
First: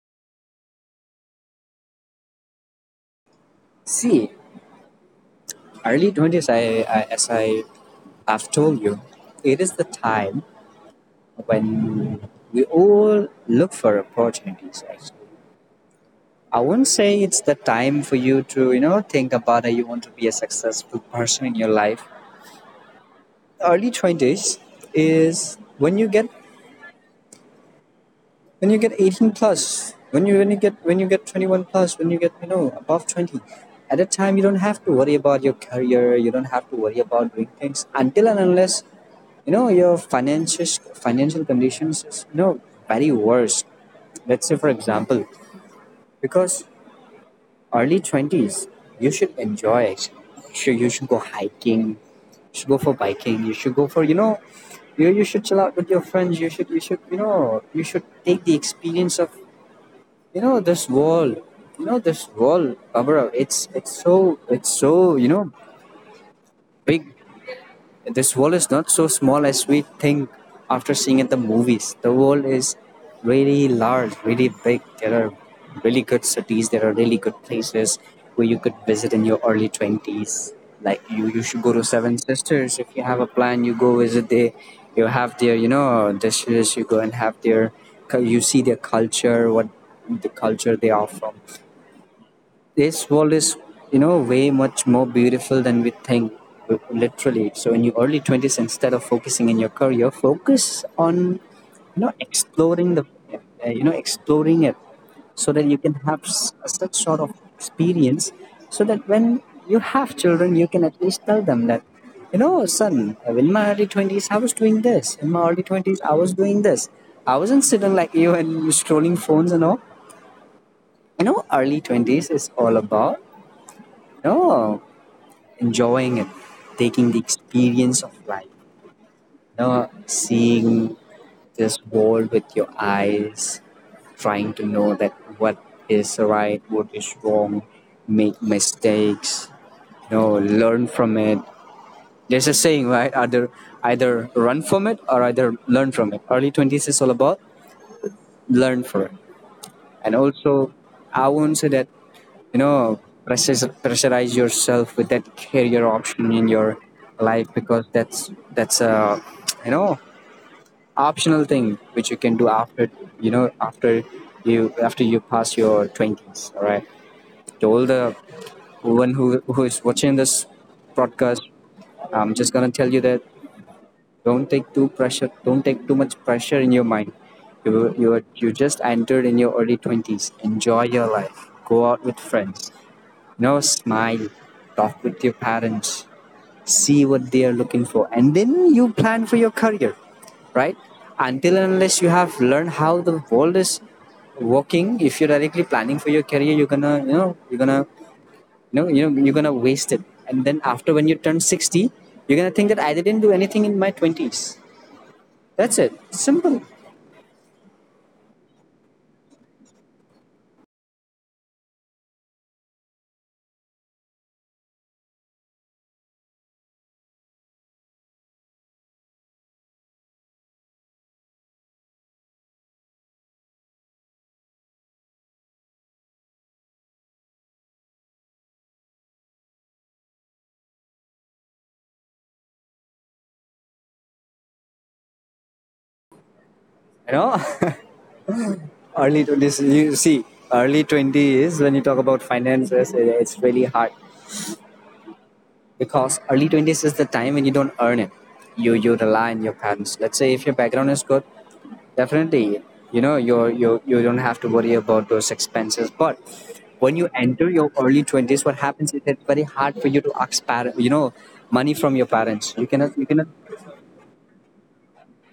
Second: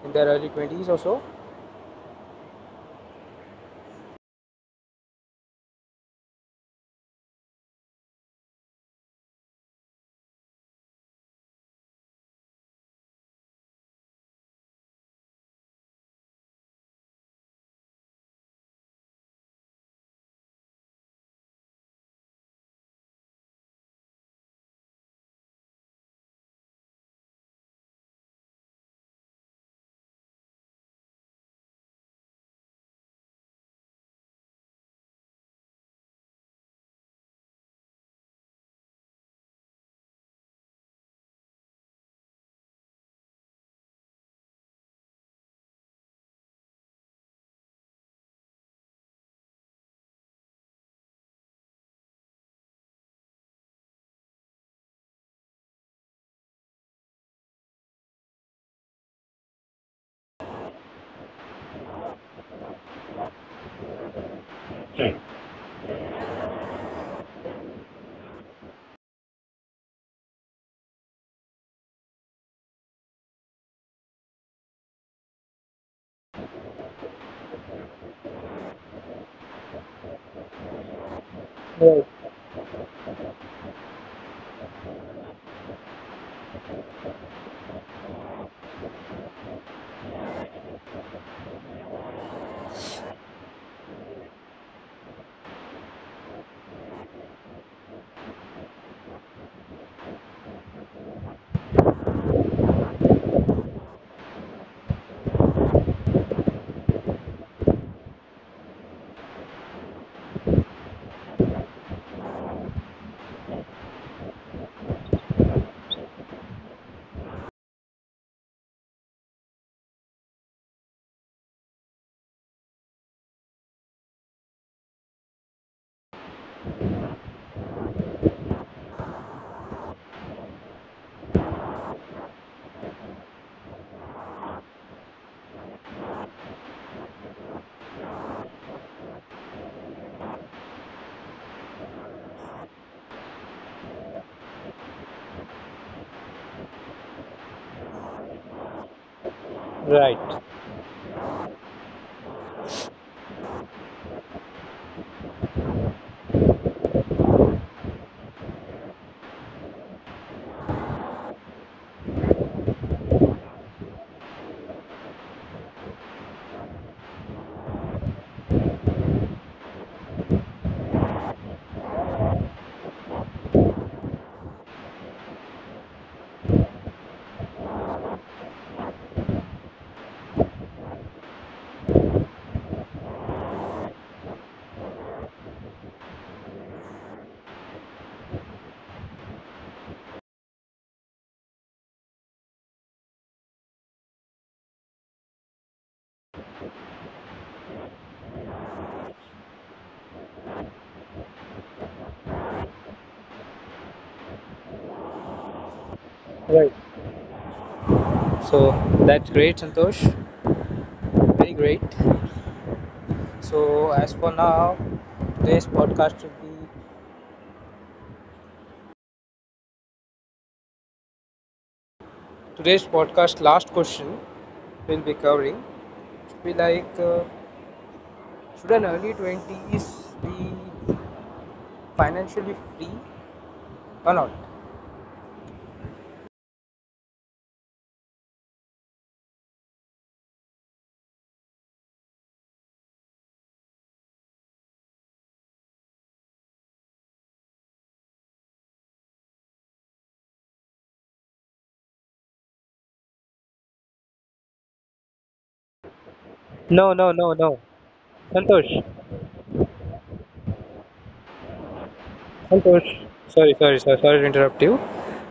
[SPEAKER 1] in their early 20s or so?
[SPEAKER 2] See, early 20s, I as I I've told you, it is the time when we all look for opportunities actually. I wouldn't say it's the time for you to think about that you want to be a successful person in your life. Early 20s is when you get, when you get 18 plus, when you get 21 plus, when you get, above 20. At that time you don't have to worry about your career, you don't have to worry about doing things until and unless your financial conditions is, very worse. Let's say, for example. Because early 20s, you should enjoy it. Sure, you should go hiking, you should go for biking, you should go for, you should chill out with your friends, you should take the experience of, this world. You know, this world, Abra, it's so, big. This world is not so small as we think after seeing at the movies. The world is really large, really big. There are really good cities, there are really good places where you could visit in your early 20s. Like, you should go to
[SPEAKER 1] Right.
[SPEAKER 2] Seven Sisters if you have a plan. You go visit there. You have their, dishes. You go and have their, you see their culture, what the culture they are from. This world is way much more beautiful than we think, literally. So in your early 20s, instead of focusing in your career, focus on, exploring the, exploring it, so that you can have such sort of experience, so that when you have children you can at least tell them that, son, in my early 20s I was doing this, in my early 20s I was doing this, I wasn't sitting like you and scrolling phones and all. Early 20s is all about, no, enjoying it, taking the experience of life, seeing this world with your eyes, trying to know that what is right, what is wrong, make mistakes, learn from it. There's a saying, right? Either run from it or either learn from it. early 20s is all about learn from it. And
[SPEAKER 1] Right.
[SPEAKER 2] also, I won't say that you know pressure, pressurize yourself with that career option in your life, because that's a, you know optional thing which you can do you know after after you pass your 20s, all right? To all the one who is watching this broadcast, I'm just gonna tell you that, don't take too pressure, don't take too much pressure in your mind. You just entered in your early 20s, enjoy your life, go out with friends, no, smile, talk with your parents, see what they are looking for, and then you plan for your career, right? Until and unless you have learned how the world is working, if you're directly planning for your career, you're gonna waste it. And then after, when you turn 60, you're gonna think that I didn't do anything in my twenties. That's it. Simple.
[SPEAKER 1] Right. So that's great, Santosh. Very great. So, as for now, today's podcast will be today's podcast last question we'll be covering should be like, should an early 20s be financially free or not?
[SPEAKER 2] You know, early 20s. You see, early 20 is when you talk about finances. It's really hard because early 20s is the time when you don't earn it, you rely on your parents. Let's say if your background is good, definitely, you don't have to worry about those expenses, but when
[SPEAKER 1] No,
[SPEAKER 2] you
[SPEAKER 1] no, no,
[SPEAKER 2] enter
[SPEAKER 1] no.
[SPEAKER 2] your early 20s what
[SPEAKER 1] Santosh,
[SPEAKER 2] happens is, it's very hard for you to ask money from your parents. you cannot you
[SPEAKER 1] Santosh,
[SPEAKER 2] cannot
[SPEAKER 1] sorry, sorry, sorry, sorry to interrupt you.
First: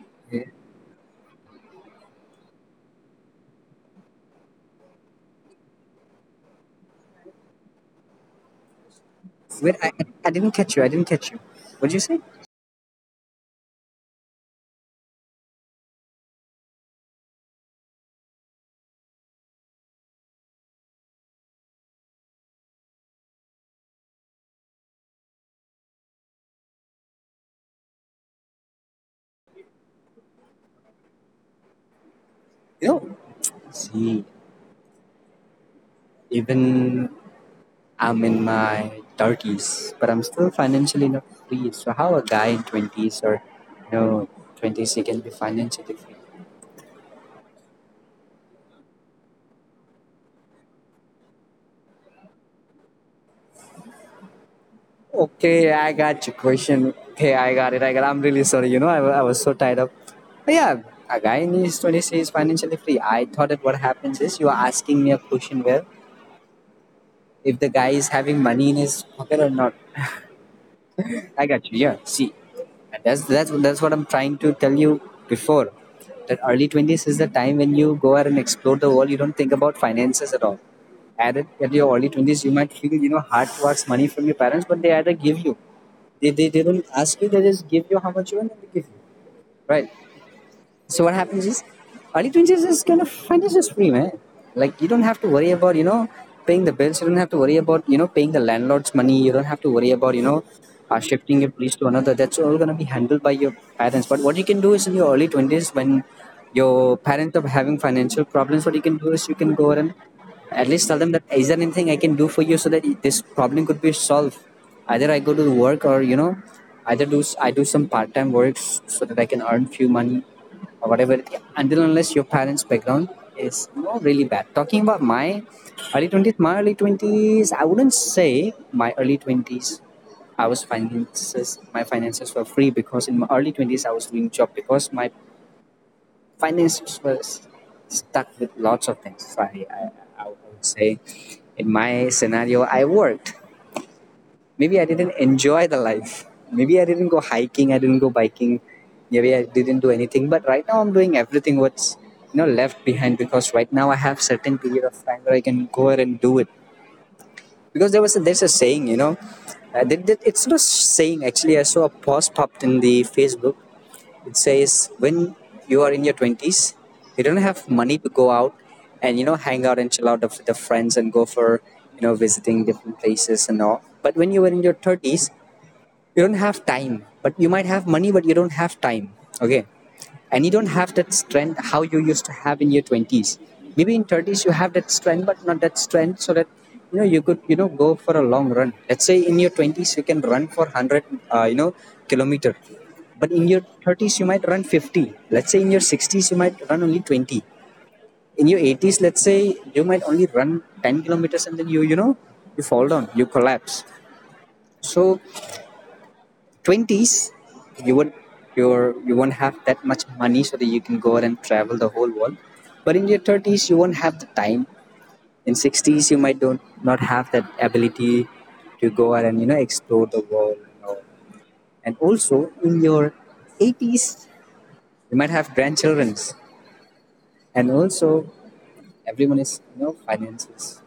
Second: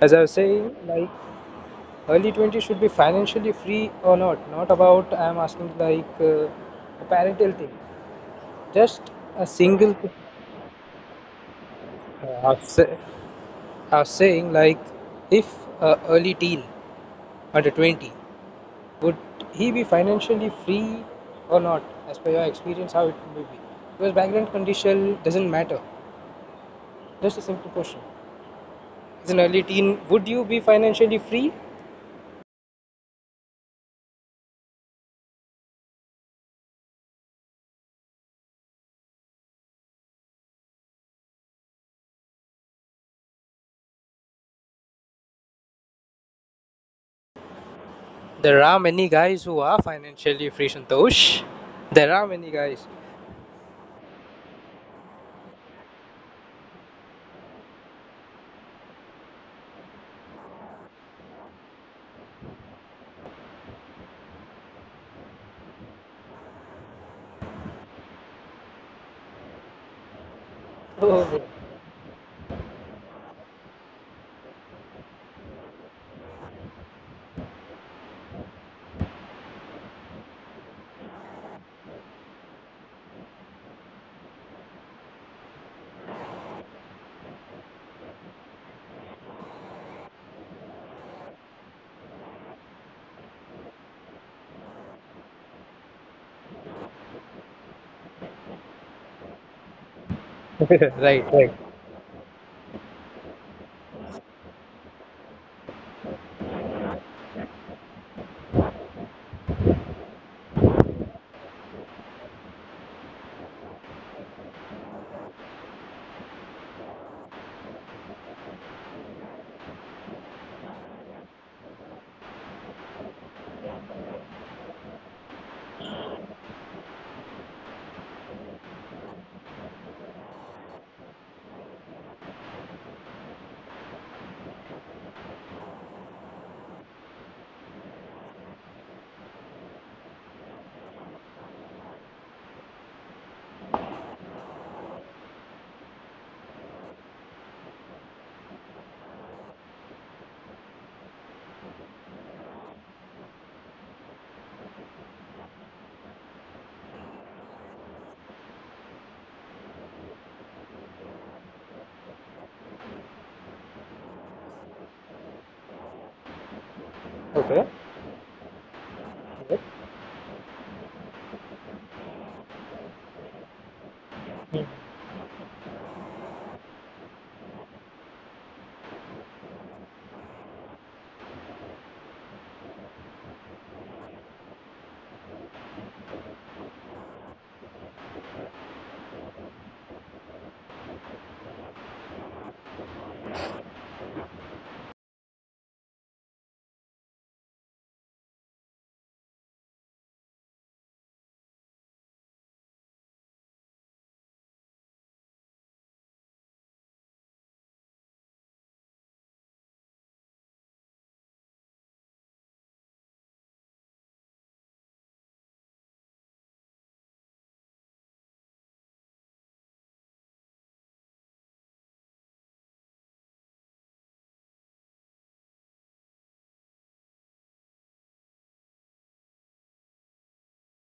[SPEAKER 1] As I was saying, like, early 20s should be financially free or not. Not about, I'm asking, like, a parental thing. Just a
[SPEAKER 2] Wait, I,
[SPEAKER 1] single thing.
[SPEAKER 2] I didn't catch you. I didn't catch you. What did you say?
[SPEAKER 1] Uh, I was say- I was saying, like, if a early teen under 20 would he be financially free or not, as per your experience, how it will be? Because background condition doesn't matter. Just a simple question. As an early teen, would you be financially free?
[SPEAKER 2] you know See, even I'm in my 30s, but I'm still financially not free. So how a guy in 20s, or you know 20s, he can be financially free?
[SPEAKER 1] There are many guys who are financially free, Santosh. There are many guys.
[SPEAKER 2] Okay, I got your question. Okay, I got it. I got. I'm really sorry. You know, I was so tied up. But yeah, a guy in his 20s is financially free. I thought that what happens is, you are asking me a question where, if the guy is having money in his pocket or not.
[SPEAKER 1] Oh, okay.
[SPEAKER 2] I got you. Yeah. See, and that's what I'm trying to tell you before, that early 20s is the time when you go out and explore the world. You don't think about finances at all. At your early 20s, you might feel hard works money from your parents, but they either give you. They don't ask you. They just give you how much you want and they give you. Right. So what happens is, early 20s is kind of financial free, man. Like, you don't have to worry about paying the bills. You don't have to worry about paying the landlord's money. You don't have to worry about
[SPEAKER 1] Right,
[SPEAKER 2] shifting your
[SPEAKER 1] right.
[SPEAKER 2] place to another. That's all gonna be handled by your parents. But what you can do is, in your early 20s, when your parents are having financial problems, what you can do is, you can go ahead and at least tell them that, is there anything I can do for you so that this problem could be solved? Either I go to work, or either do I do some part time works so that I can earn few money, or whatever, until unless your parents background is, really bad. Talking about my early 20s, my early 20s, I wouldn't say my early 20s, I was finances my finances were free, because in my early 20s I was doing job, because my finances were stuck with lots of things. So I would say, in my scenario I worked, maybe I didn't enjoy the life. Maybe I didn't go hiking, I didn't go biking, maybe I didn't do anything. But right now I'm doing everything what's left behind, because right now I have certain period of time where I can go ahead and do it. Because there was a, there's a saying, it's not a saying actually. I saw a post popped in the Facebook. It says, when you are in your twenties, you don't
[SPEAKER 1] Okay.
[SPEAKER 2] have money to go out and hang out and chill out with the friends and go for visiting different places and all. But when you were in your thirties, you don't have time, but you might have money, but you don't have time, okay? And you don't have that strength how you used to have in your 20s. Maybe in 30s you have that strength, but not that strength, so that you could go for a long run. Let's say in your 20s you can run for 100, uh, you know kilometer. But in your 30s you might run 50. Let's say in your 60s you might run only 20. In your 80s, let's say, you might only run 10 kilometers, and then you fall down, you collapse. So 20s, you would your you won't have that much money so that you can go out and travel the whole world. But in your 30s you won't have the time. In 60s you might don't not have that ability to go out and explore the world and, all. And also, in your 80s, you might have grandchildren. And also, everyone is finances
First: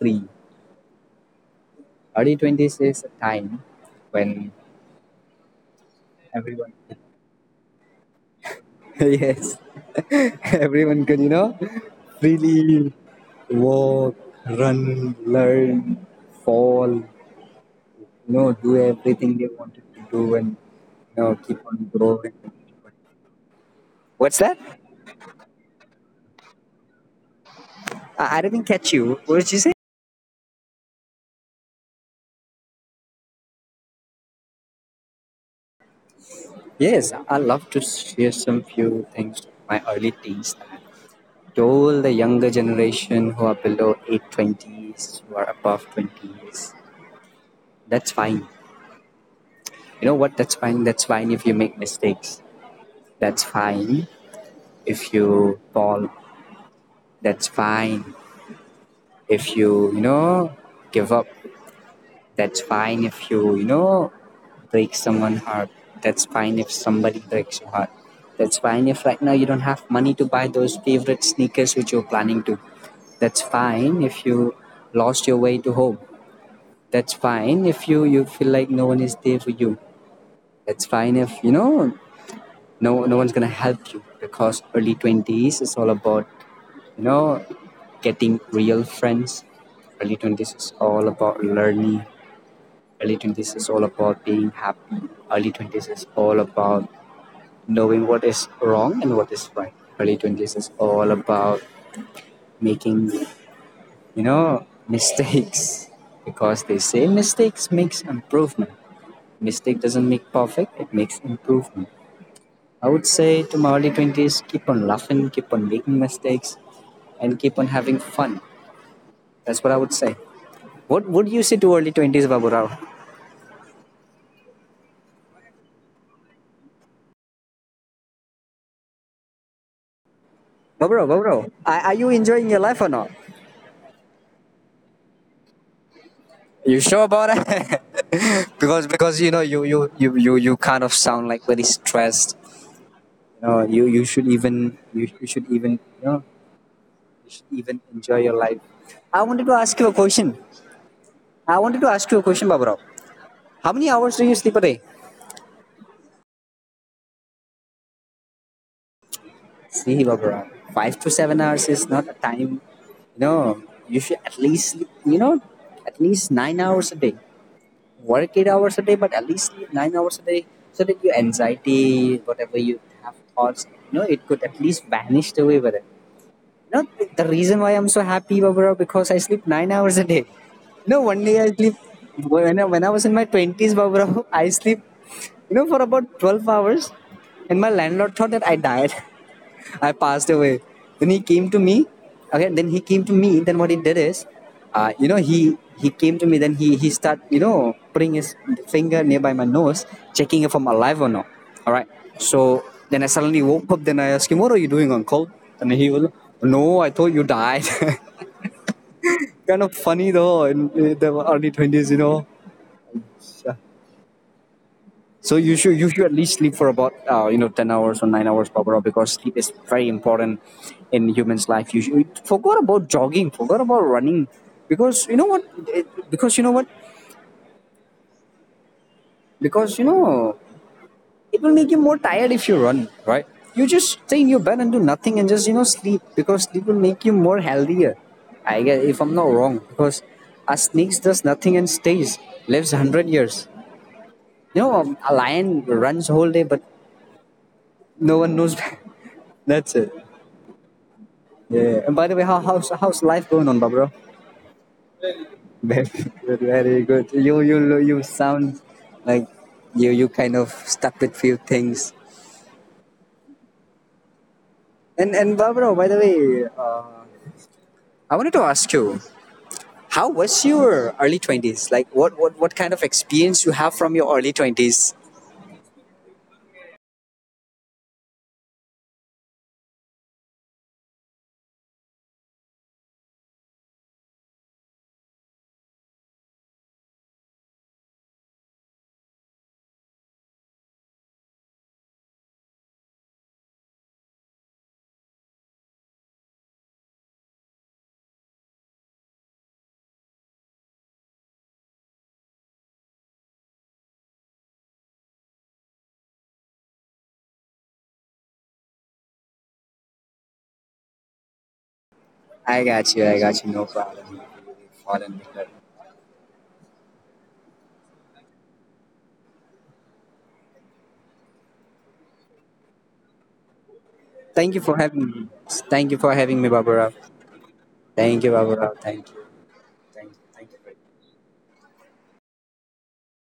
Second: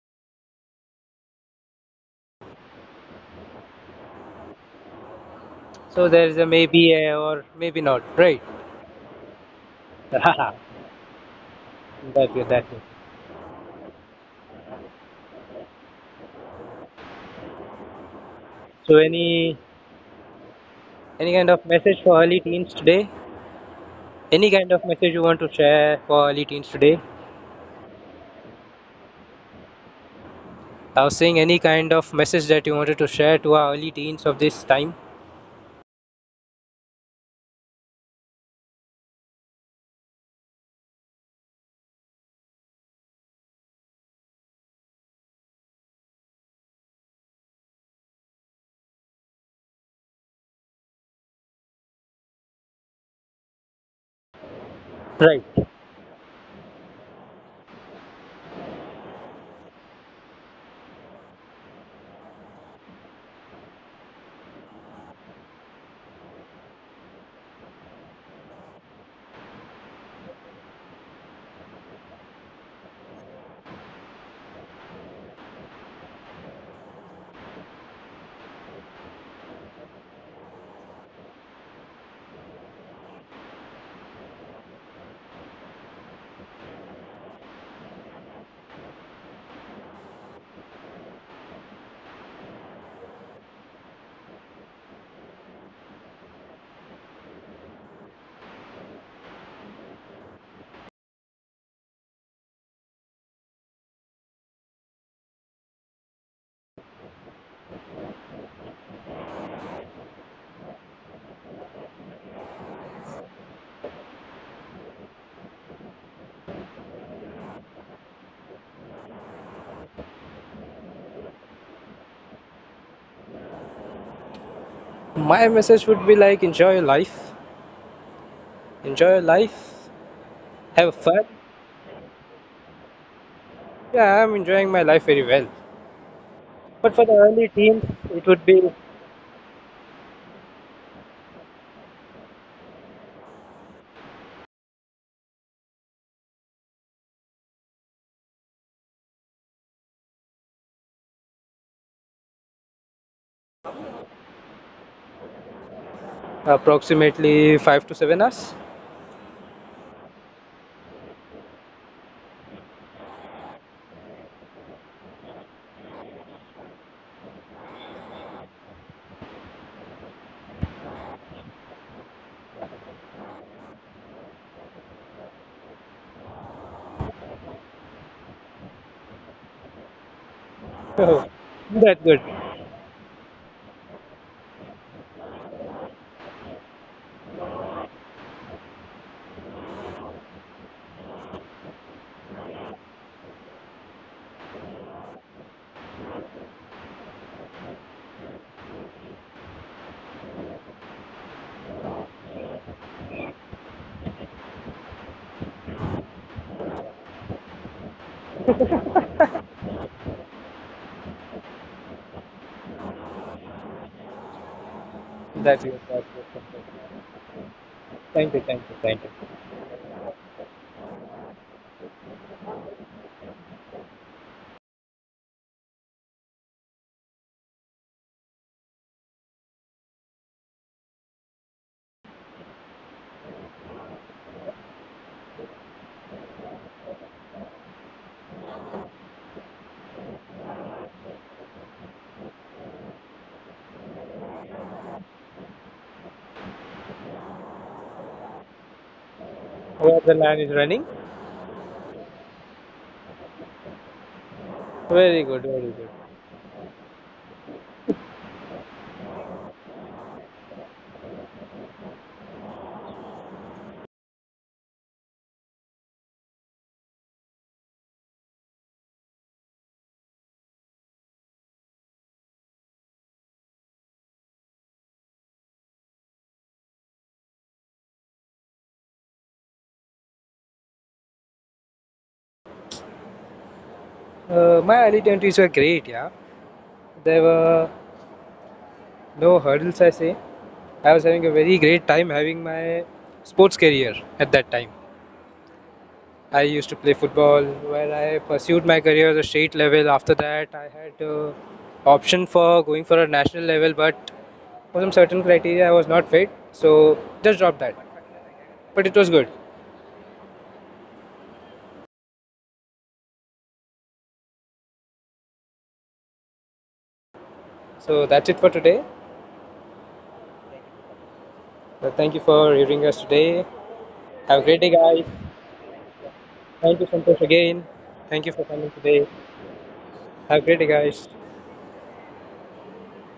[SPEAKER 2] free. Early 20s is a time when
[SPEAKER 1] So there is a
[SPEAKER 2] everyone
[SPEAKER 1] maybe a or maybe not, right?
[SPEAKER 2] yes,
[SPEAKER 1] That
[SPEAKER 2] everyone can,
[SPEAKER 1] way, that way.
[SPEAKER 2] freely walk, run, learn, fall, do
[SPEAKER 1] So
[SPEAKER 2] everything they
[SPEAKER 1] any
[SPEAKER 2] wanted to do and,
[SPEAKER 1] any kind
[SPEAKER 2] keep
[SPEAKER 1] of
[SPEAKER 2] on
[SPEAKER 1] message for
[SPEAKER 2] growing.
[SPEAKER 1] early teens today?
[SPEAKER 2] What's
[SPEAKER 1] Any
[SPEAKER 2] that?
[SPEAKER 1] kind of message you want to share for early teens today?
[SPEAKER 2] I didn't catch you. What did you say?
[SPEAKER 1] I was saying, any kind of message that you wanted to share to our early teens of this time.
[SPEAKER 2] Yes, I love to share some few things from my early teens, that, to all the younger generation who are below 820s, who are above 20s: that's fine. You know what? That's fine. That's fine if you make mistakes. That's fine if you
[SPEAKER 1] Right.
[SPEAKER 2] fall. That's fine if you you know give up. That's fine if you you know break someone's heart. That's fine if somebody breaks your heart. That's fine if right now you don't have money to buy those favorite sneakers which you're planning to. That's fine if you lost your way to home. That's fine if you feel like no one is there for you. That's fine if no, no one's gonna help you, because early 20s is all about you know getting real friends. Early 20s is all about learning. Early 20s is all about being happy. Early 20s is all about knowing what is wrong and what is right. Early 20s is all about making, mistakes, because they say mistakes makes improvement. Mistake doesn't make perfect, it makes improvement. I would say to my early 20s, keep on laughing, keep on making mistakes, and keep on having fun. That's what I would say. What would you say to early 20s, Baburao?
[SPEAKER 1] My message would be like, enjoy your life. Enjoy your life. Have
[SPEAKER 2] Baburao,
[SPEAKER 1] fun.
[SPEAKER 2] Baburao, are you enjoying your life or not?
[SPEAKER 1] Yeah, I'm enjoying my life very well.
[SPEAKER 2] You
[SPEAKER 1] But for
[SPEAKER 2] sure
[SPEAKER 1] the
[SPEAKER 2] about
[SPEAKER 1] early
[SPEAKER 2] it?
[SPEAKER 1] teens, it would be
[SPEAKER 2] Because you kind of sound like very stressed. You should even you should even enjoy your life. I wanted to ask you a question. I wanted to ask you a question, Baburao. How many hours do you sleep a day?
[SPEAKER 1] approximately 5 to 7 hours.
[SPEAKER 2] See, Baburao, 5 to 7 hours is not a time. You know, you should at least sleep, at least 9 hours a day. Work 8 hours a day, but at least sleep 9 hours a day, so that your anxiety, whatever you have thoughts, it could at least vanish away with it. You know, the reason why I'm so happy, Barbara, because I sleep 9 hours a day. No, one
[SPEAKER 1] Oh,
[SPEAKER 2] day I sleep,
[SPEAKER 1] that's good.
[SPEAKER 2] when I was in my twenties, Barbara, I sleep, for about 12 hours, and my landlord thought that I died. I passed away. Then he came to me. Okay, then he came to me. Then what he did is, he came to me. Then he start putting his finger nearby my nose, checking if I'm alive or not. All right. So then I suddenly woke up. Then I asked him, "What are you doing, Uncle?" And he was, "No, I thought you died." Kind of funny though, in the early twenties. Yeah. So you
[SPEAKER 1] That's
[SPEAKER 2] should
[SPEAKER 1] good.
[SPEAKER 2] you should
[SPEAKER 1] That's
[SPEAKER 2] at
[SPEAKER 1] good.
[SPEAKER 2] least
[SPEAKER 1] That's
[SPEAKER 2] sleep for about,
[SPEAKER 1] good.
[SPEAKER 2] 10 hours or nine
[SPEAKER 1] Thank you.
[SPEAKER 2] hours per
[SPEAKER 1] Thank
[SPEAKER 2] hour,
[SPEAKER 1] you. Thank
[SPEAKER 2] because
[SPEAKER 1] you.
[SPEAKER 2] sleep is very important in humans' life. You should, forgot about jogging, forgot about running, because you know what? It, because you know what? Because it will make you more tired if you run, right? You just stay in your bed and do nothing and just sleep, because sleep will make you more healthier. I guess if I'm not wrong, because a snake does nothing and stays lives 100 years. A lion runs whole day, but no one knows. That's it.
[SPEAKER 1] Where the line is running?
[SPEAKER 2] Yeah. And by the way, how's life going on, Barbara?
[SPEAKER 1] Very good. Very
[SPEAKER 2] Very
[SPEAKER 1] good.
[SPEAKER 2] good. Very good. You sound like you kind of stuck with few things. And Barbara, by the way, uh, I wanted to ask you, how was your early 20s? Like, what kind of experience you have from your early 20s?
[SPEAKER 1] My early 20s were great. Yeah, there were no hurdles. I say I was having a very great time having my sports career at that time. I used to play football, where I pursued my career at the state level. After that, I had, option for going for a national level, but for some certain criteria, I was not fit, so just dropped that. But it was good.
[SPEAKER 2] I got you. I got you. No problem. Fallen with that.
[SPEAKER 1] So that's it for today. Thank you for hearing us today. Have a
[SPEAKER 2] Thank you
[SPEAKER 1] great day,
[SPEAKER 2] for
[SPEAKER 1] guys.
[SPEAKER 2] having me. Thank you for having me,
[SPEAKER 1] Thank you,
[SPEAKER 2] Barbara.
[SPEAKER 1] Santosh, again.
[SPEAKER 2] Thank
[SPEAKER 1] Thank
[SPEAKER 2] you,
[SPEAKER 1] you for
[SPEAKER 2] Barbara.
[SPEAKER 1] coming
[SPEAKER 2] Thank
[SPEAKER 1] today.
[SPEAKER 2] you. Thank you.
[SPEAKER 1] Have a
[SPEAKER 2] Thank
[SPEAKER 1] great day,
[SPEAKER 2] you.
[SPEAKER 1] guys.